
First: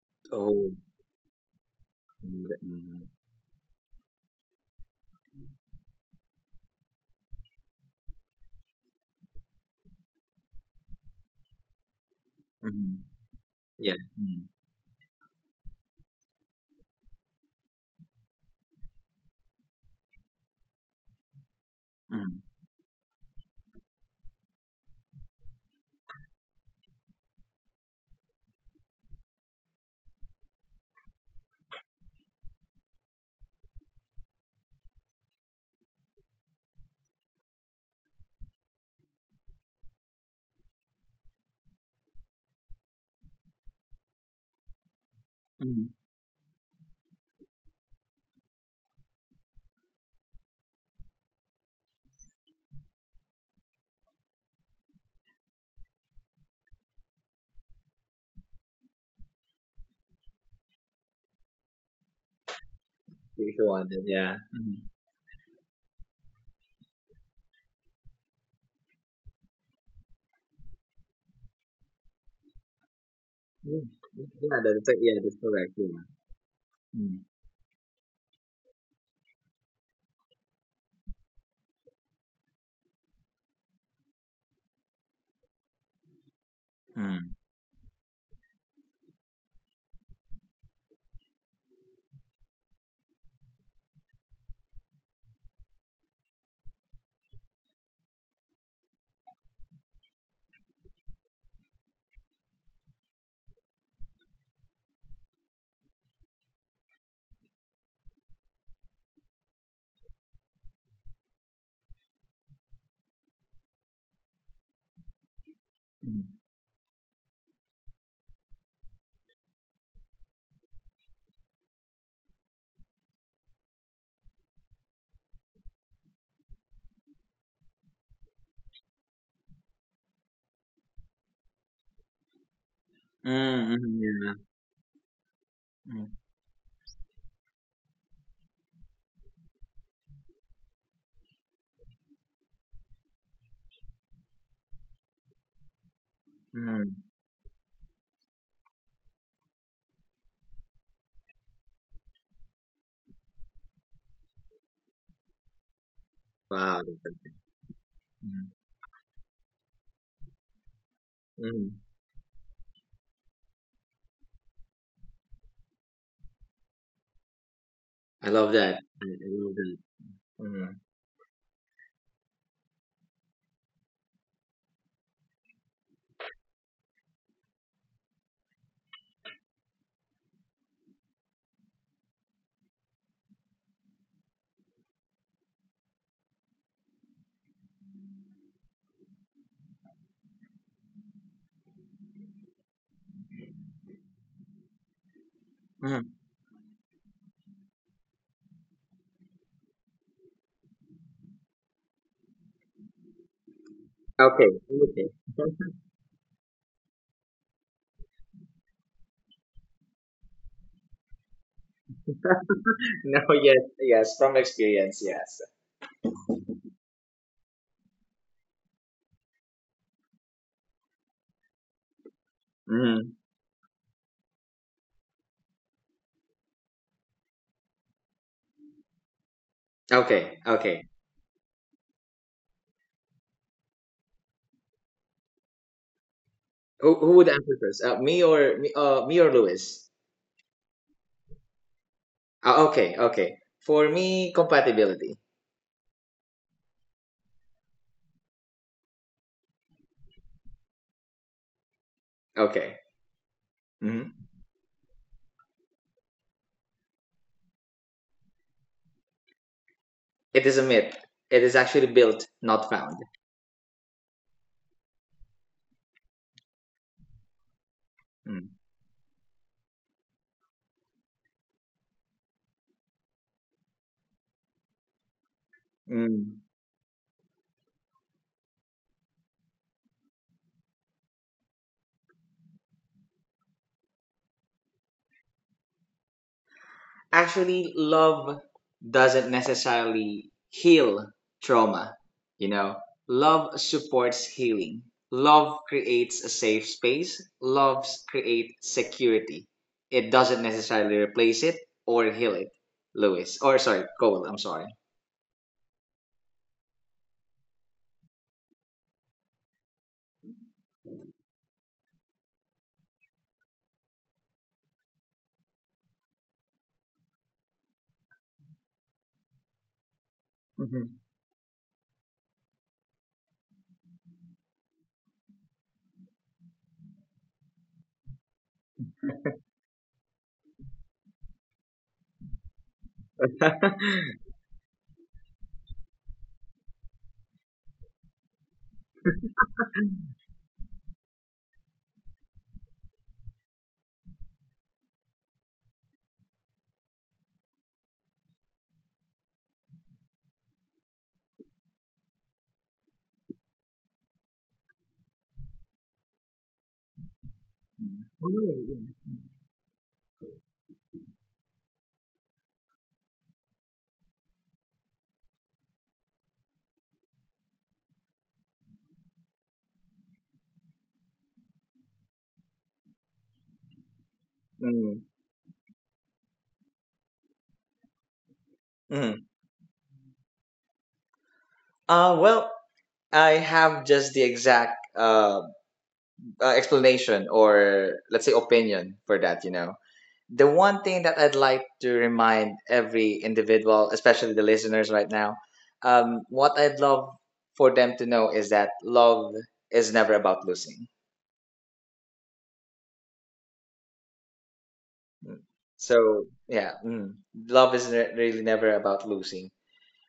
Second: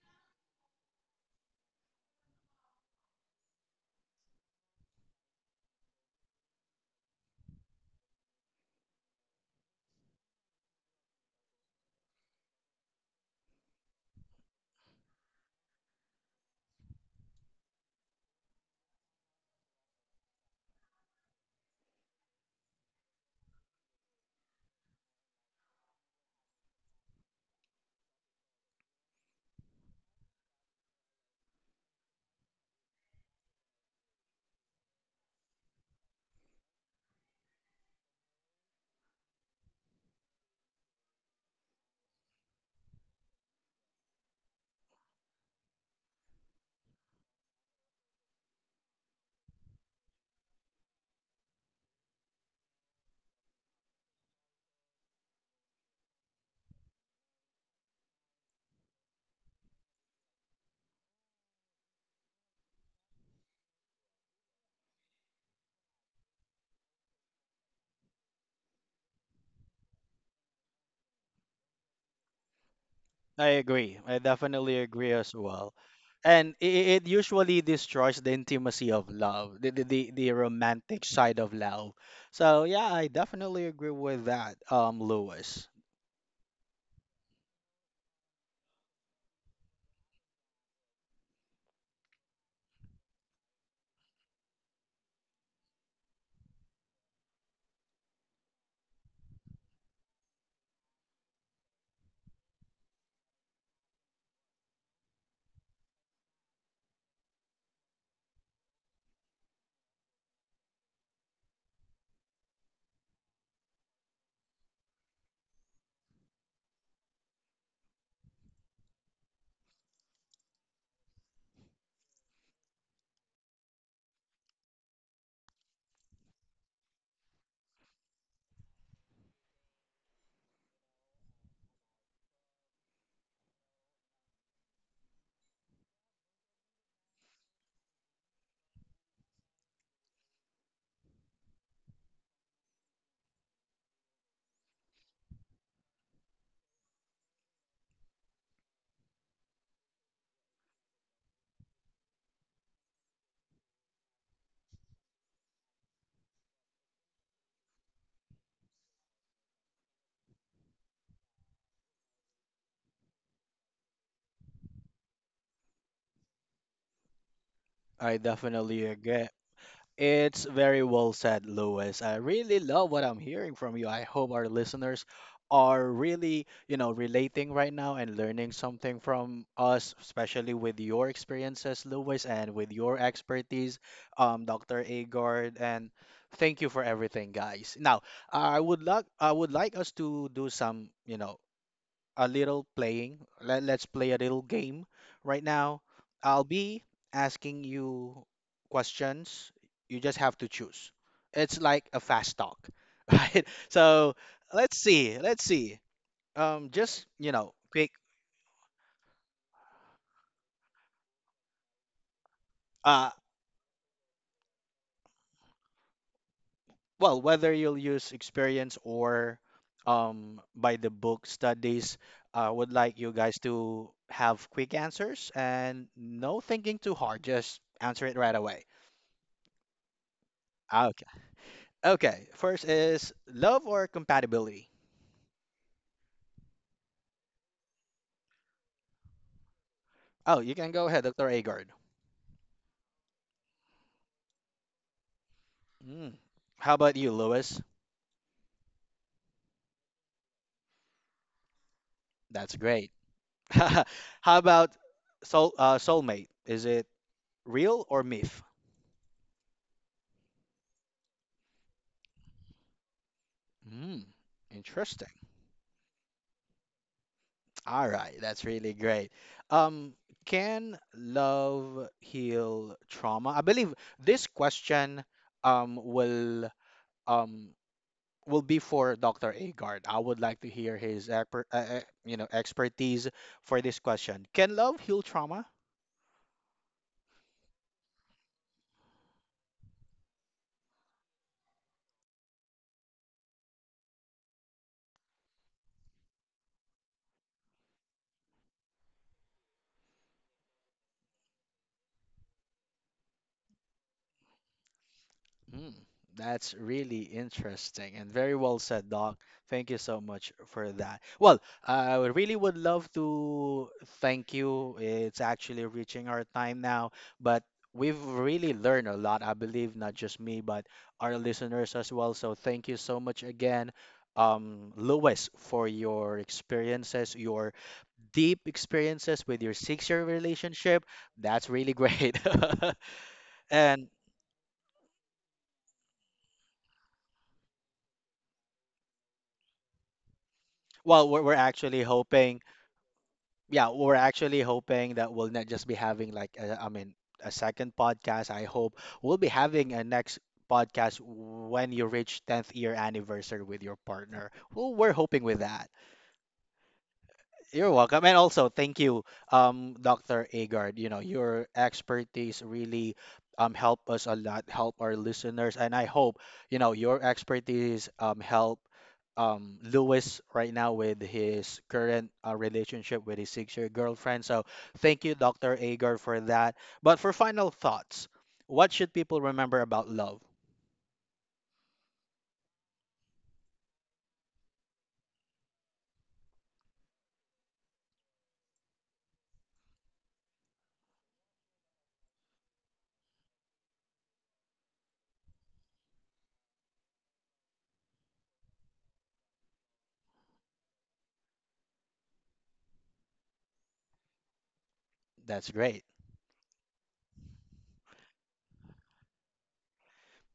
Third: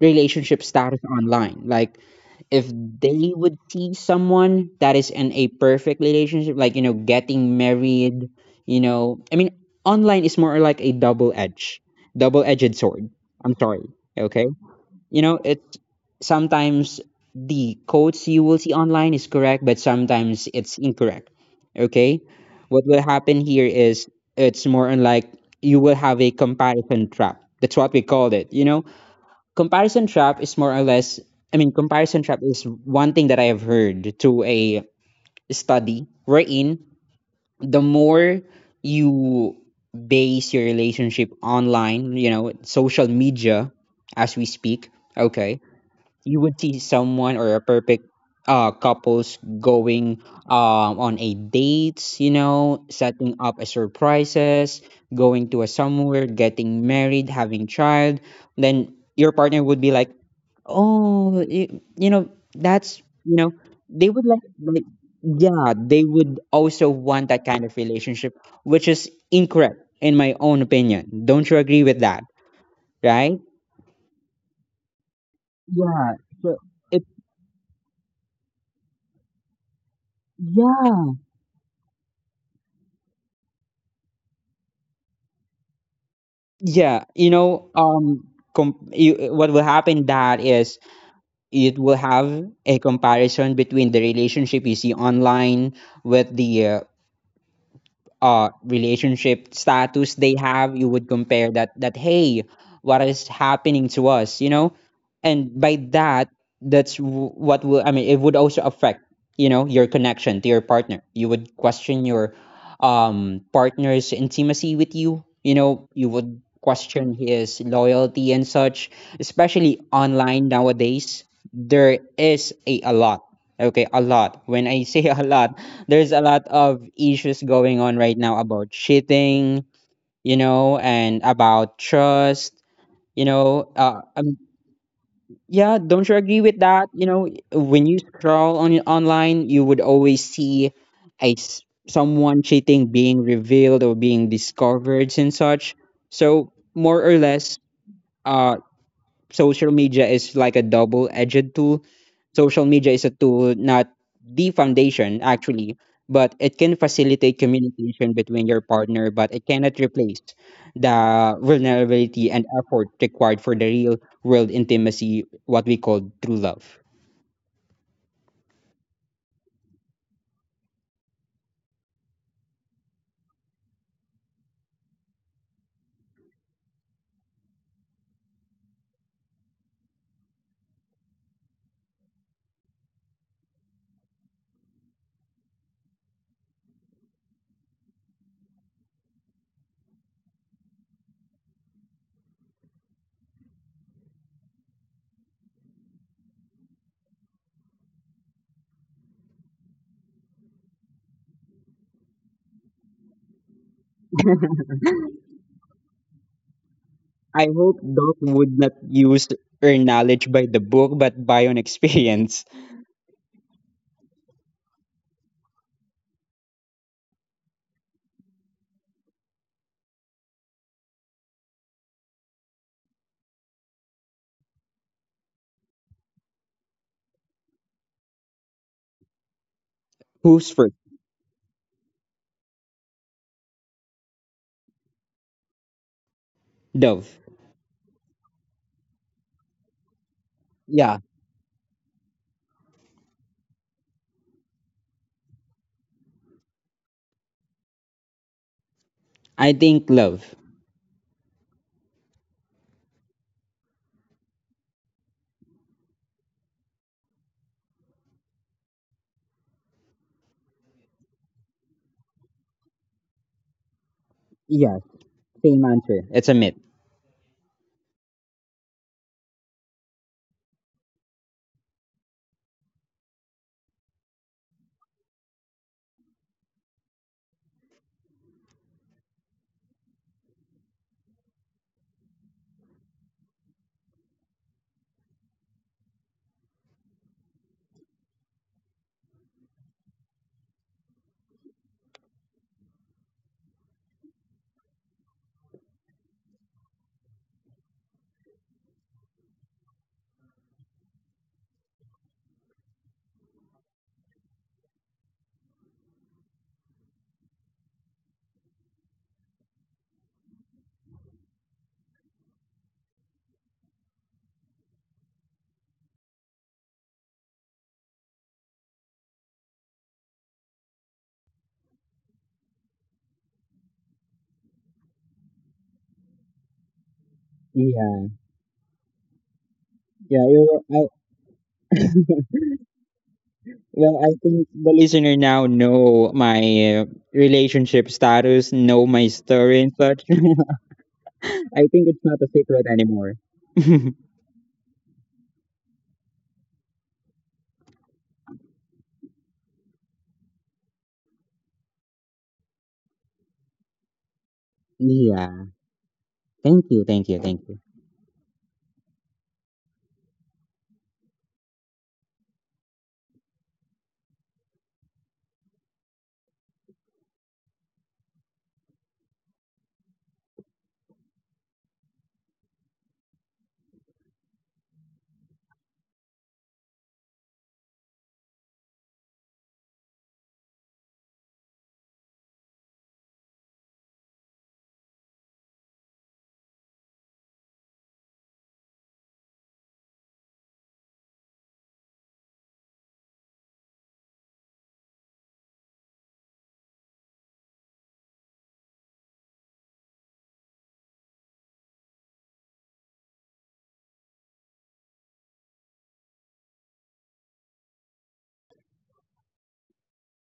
Speaker 2: relationship
Speaker 3: Oh,
Speaker 2: status online. Like
Speaker 3: mm,
Speaker 2: if
Speaker 3: mm,
Speaker 2: they would see someone that is in a perfect relationship, like you know, getting married, you know, I mean, online is more like double edged
Speaker 3: mm.
Speaker 2: sword. I'm sorry.
Speaker 3: Yeah. Mm,
Speaker 2: Okay, you know, it's sometimes the quotes you will see online is correct, but sometimes it's incorrect. Okay,
Speaker 3: mm,
Speaker 2: what will happen here is it's more on like you will have a comparison trap. That's what we called it. You know, comparison trap is more or less comparison trap is one thing that I have heard through a study wherein the more you base your relationship online, you know, social media, as we speak, okay,
Speaker 3: mm.
Speaker 2: you would see someone or a perfect couples going on a dates, you know, setting up a surprises, going to a somewhere, getting married, having child, then your partner would be like, oh, you know, that's, you know,
Speaker 3: If you want
Speaker 2: they
Speaker 3: it,
Speaker 2: would
Speaker 3: yeah.
Speaker 2: like,
Speaker 3: Mm,
Speaker 2: yeah, they would also want that kind of relationship, which is incorrect in my own opinion. Don't you agree with that, right?
Speaker 1: I
Speaker 3: mm.
Speaker 1: agree. I
Speaker 3: Yeah,
Speaker 1: definitely
Speaker 3: that's like,
Speaker 1: agree
Speaker 3: yeah,
Speaker 1: as
Speaker 3: that's
Speaker 1: well.
Speaker 3: correct.
Speaker 2: Yeah.
Speaker 3: Yeah.
Speaker 2: So
Speaker 1: And
Speaker 2: it,
Speaker 1: it
Speaker 3: Mm,
Speaker 1: usually destroys the intimacy of love, the romantic
Speaker 2: yeah.
Speaker 1: side of love. So yeah, I definitely agree with that, Lewis.
Speaker 2: Yeah, you
Speaker 3: mm,
Speaker 2: know, what will happen that is it will have a comparison between the relationship you see online with the relationship status they have. You would compare that, that hey, what is happening to us, you know? And by that, what will, I mean, it would also affect, you know, your connection to your partner. You would question your partner's intimacy with you, you know, you would
Speaker 3: mm,
Speaker 2: question his loyalty and such, especially online nowadays. There is a lot, okay, a lot. When I say a lot, there's a lot of issues going on right now about cheating, you know, and about trust, you know.
Speaker 3: mm, mm, yeah.
Speaker 2: Yeah, don't you agree
Speaker 3: Mm,
Speaker 2: with that? You know, when you scroll on online, you would always see a s- someone cheating being revealed or being discovered and such. So more or
Speaker 3: mm.
Speaker 2: less, uh, social media is like a double-edged tool. Social media is a tool, not the foundation, actually, but it can
Speaker 3: Wow.
Speaker 2: facilitate communication between your
Speaker 3: Mm.
Speaker 2: partner, but it cannot replace the
Speaker 3: mm.
Speaker 2: vulnerability and effort required for the real world intimacy, what we call true love.
Speaker 1: I
Speaker 3: I
Speaker 1: definitely
Speaker 3: love that.
Speaker 1: agree.
Speaker 3: I love that.
Speaker 1: It's very
Speaker 3: Hmm.
Speaker 1: well said, Lewis. I really love what I'm hearing from you. I hope our listeners are really, you know, relating right now and learning something from us, especially with your experiences, Lewis, and with your expertise, Dr. Agard. And thank you for everything, guys. Now, I would like us to do some, you know, a little playing. Let's play a little game right now.
Speaker 3: Hmm.
Speaker 1: I'll be asking you questions. You just have to choose. It's like a fast talk, right? So
Speaker 3: Okay.
Speaker 1: let's see.
Speaker 3: Okay.
Speaker 1: Let's see. Just you
Speaker 2: I
Speaker 1: know,
Speaker 2: hope
Speaker 1: quick.
Speaker 2: Doc would not use earn knowledge by the book, but by on experience.
Speaker 1: Uh,
Speaker 3: No. Yes. Yes. From experience. Yes.
Speaker 1: well, whether you'll use experience or by the book studies, I would like you
Speaker 3: Hmm.
Speaker 1: guys to have quick answers and no thinking too hard. Just answer it right away.
Speaker 3: Okay.
Speaker 2: Who's first?
Speaker 3: Okay.
Speaker 1: Okay, first is love or compatibility.
Speaker 3: Who
Speaker 2: Dove?
Speaker 3: Who would answer first? Me or me? Me or Lewis?
Speaker 1: Oh, you can go
Speaker 2: Yeah,
Speaker 1: ahead, Dr. Agard.
Speaker 3: Okay. Okay. For me, compatibility.
Speaker 1: Mm. How about you, Lewis?
Speaker 2: I think love.
Speaker 1: That's
Speaker 3: Okay.
Speaker 1: great. How
Speaker 3: Hmm.
Speaker 1: about soul soulmate? Is it real or myth?
Speaker 3: It is a myth. It is actually built, not found.
Speaker 1: Mm.
Speaker 2: Yeah,
Speaker 1: Interesting.
Speaker 2: same answer. It's a myth.
Speaker 1: All right, that's
Speaker 3: Mm.
Speaker 1: really great. Um, can love heal trauma? I believe this question um
Speaker 3: Mm.
Speaker 1: will um will be for Dr. Agard. I would like to hear his you know expertise for this question. Can love heal trauma?
Speaker 3: Actually, love doesn't necessarily heal trauma you know Love supports healing. Love creates a safe space. Love creates security. It doesn't necessarily replace it or heal it. Lewis, or sorry, Cole, I'm sorry.
Speaker 1: Hmm, that's really interesting and very well said, Doc. Thank you so much for that. Well, I really would love to thank you. It's actually reaching our time now, but we've really learned a lot. I believe not just me, but our listeners as well. So thank you so much again. Lewis, for your experiences, your
Speaker 2: Yeah,
Speaker 1: deep experiences with your 6 year
Speaker 2: yeah.
Speaker 1: relationship,
Speaker 2: You,
Speaker 1: that's really great. And
Speaker 2: well, I think the listener now know my relationship status, know my story and such.
Speaker 1: well, we're
Speaker 2: I
Speaker 1: actually
Speaker 2: think it's not a
Speaker 1: hoping,
Speaker 2: secret anymore.
Speaker 1: yeah, we're actually hoping that we'll not just be having like, a, I mean, a second podcast. I hope we'll be having a next podcast when you reach 10th year anniversary with your partner. Well, we're hoping with
Speaker 2: Yeah.
Speaker 1: that.
Speaker 2: Thank you, thank you, thank you.
Speaker 1: You're welcome. And also, thank you, Dr. Agard. You know, your expertise really help us a lot, help our listeners. And I hope, you know, your expertise help Lewis right now with his current relationship with his six-year girlfriend. So thank
Speaker 3: Mm,
Speaker 1: you, Dr. Agard, for that. But for final thoughts, what should people
Speaker 3: mm.
Speaker 1: remember about love?
Speaker 3: Well, I have just the exact explanation, or let's say opinion, for that. The one thing that I'd like to remind every individual, especially the listeners right now, what I'd love for them to know is that love is never about losing.
Speaker 1: That's
Speaker 3: Mm.
Speaker 1: great.
Speaker 3: So, yeah, love is really never about losing.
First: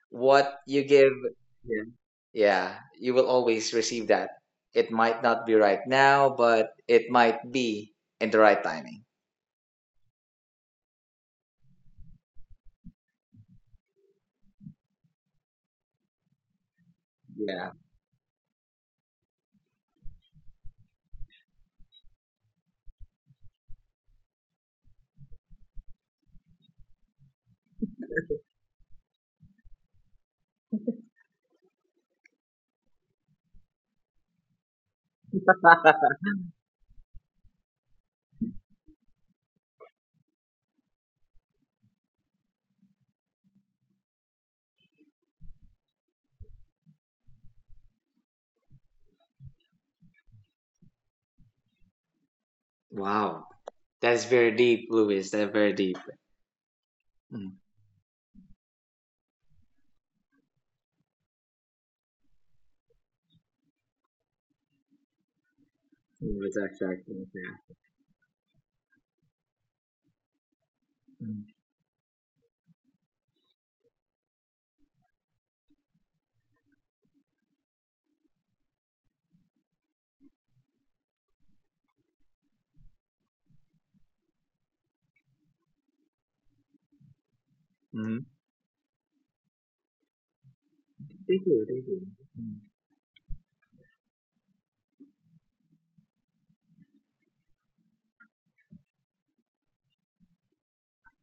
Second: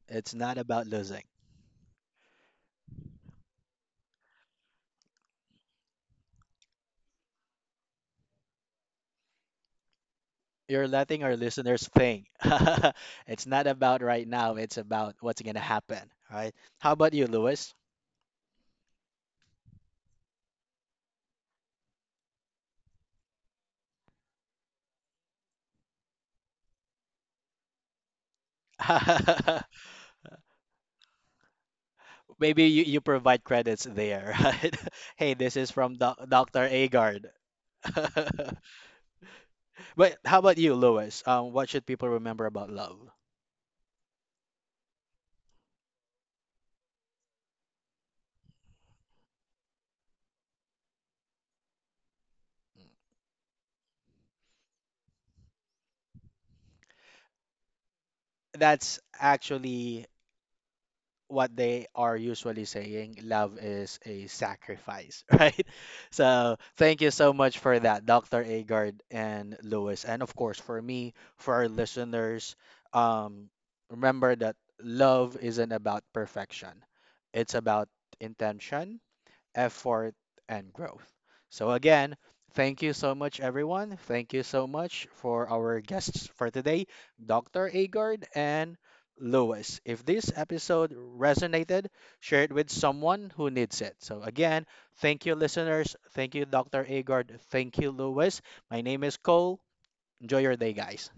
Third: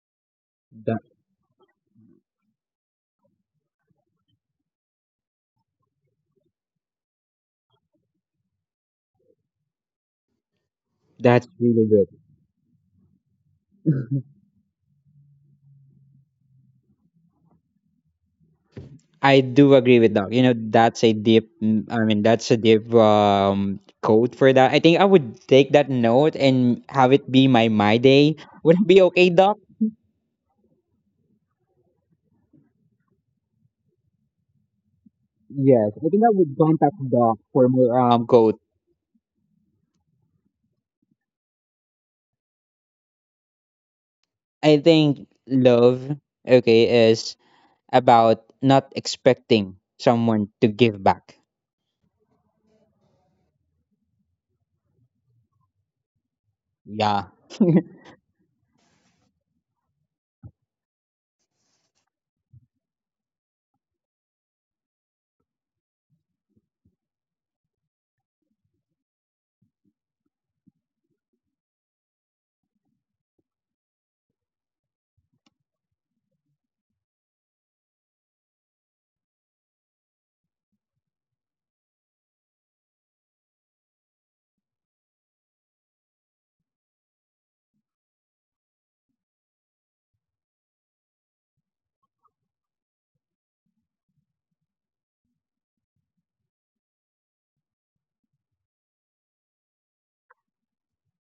Speaker 1: It's not
Speaker 3: What you
Speaker 1: about
Speaker 2: That
Speaker 3: give,
Speaker 1: losing.
Speaker 3: yeah. Yeah, you will always receive that. It might not be right now, but it might be in the right timing.
Speaker 1: You're letting our
Speaker 2: that's really
Speaker 1: listeners
Speaker 2: good.
Speaker 1: think. It's not about right now, it's about what's going to happen, right? How about you,
Speaker 3: Yeah.
Speaker 1: Lewis?
Speaker 2: I do agree with that. You know, that's a deep. Mm, I mean, that's a deep code for that. I think I would take that note and have it be my my day. Would it be okay, Doc?
Speaker 1: Maybe you, you provide credits there, right? Hey, this is
Speaker 2: Yes,
Speaker 1: from
Speaker 2: I think
Speaker 1: doc
Speaker 2: I would
Speaker 1: Dr.
Speaker 2: contact
Speaker 1: Agard.
Speaker 2: Doc for more code.
Speaker 1: But how about you, Lewis? What should people remember about love?
Speaker 2: I think love, okay, is about not expecting someone to give back.
Speaker 3: Wow. That's very deep, Louis. That's very deep.
Speaker 2: Yeah.
Speaker 1: That's actually what they are usually saying, love is a sacrifice, right?
Speaker 3: Mm, it's
Speaker 1: So thank you
Speaker 3: exactly.
Speaker 1: so much
Speaker 3: Yeah.
Speaker 1: for that, Dr. Agard and Lewis. And of course, for me, for our listeners, um, remember that love isn't about perfection. It's about intention, effort, and growth. So, again, thank you so much, everyone. Thank you so much for our guests for today, Dr.
Speaker 3: Mm-hmm.
Speaker 1: Agard and Lewis. If this episode
Speaker 3: They do, they
Speaker 1: resonated,
Speaker 3: do.
Speaker 1: share it with someone who needs it. So, again, thank you, listeners. Thank you, Dr. Agard. Thank you, Lewis. My name is Cole. Enjoy your day, guys.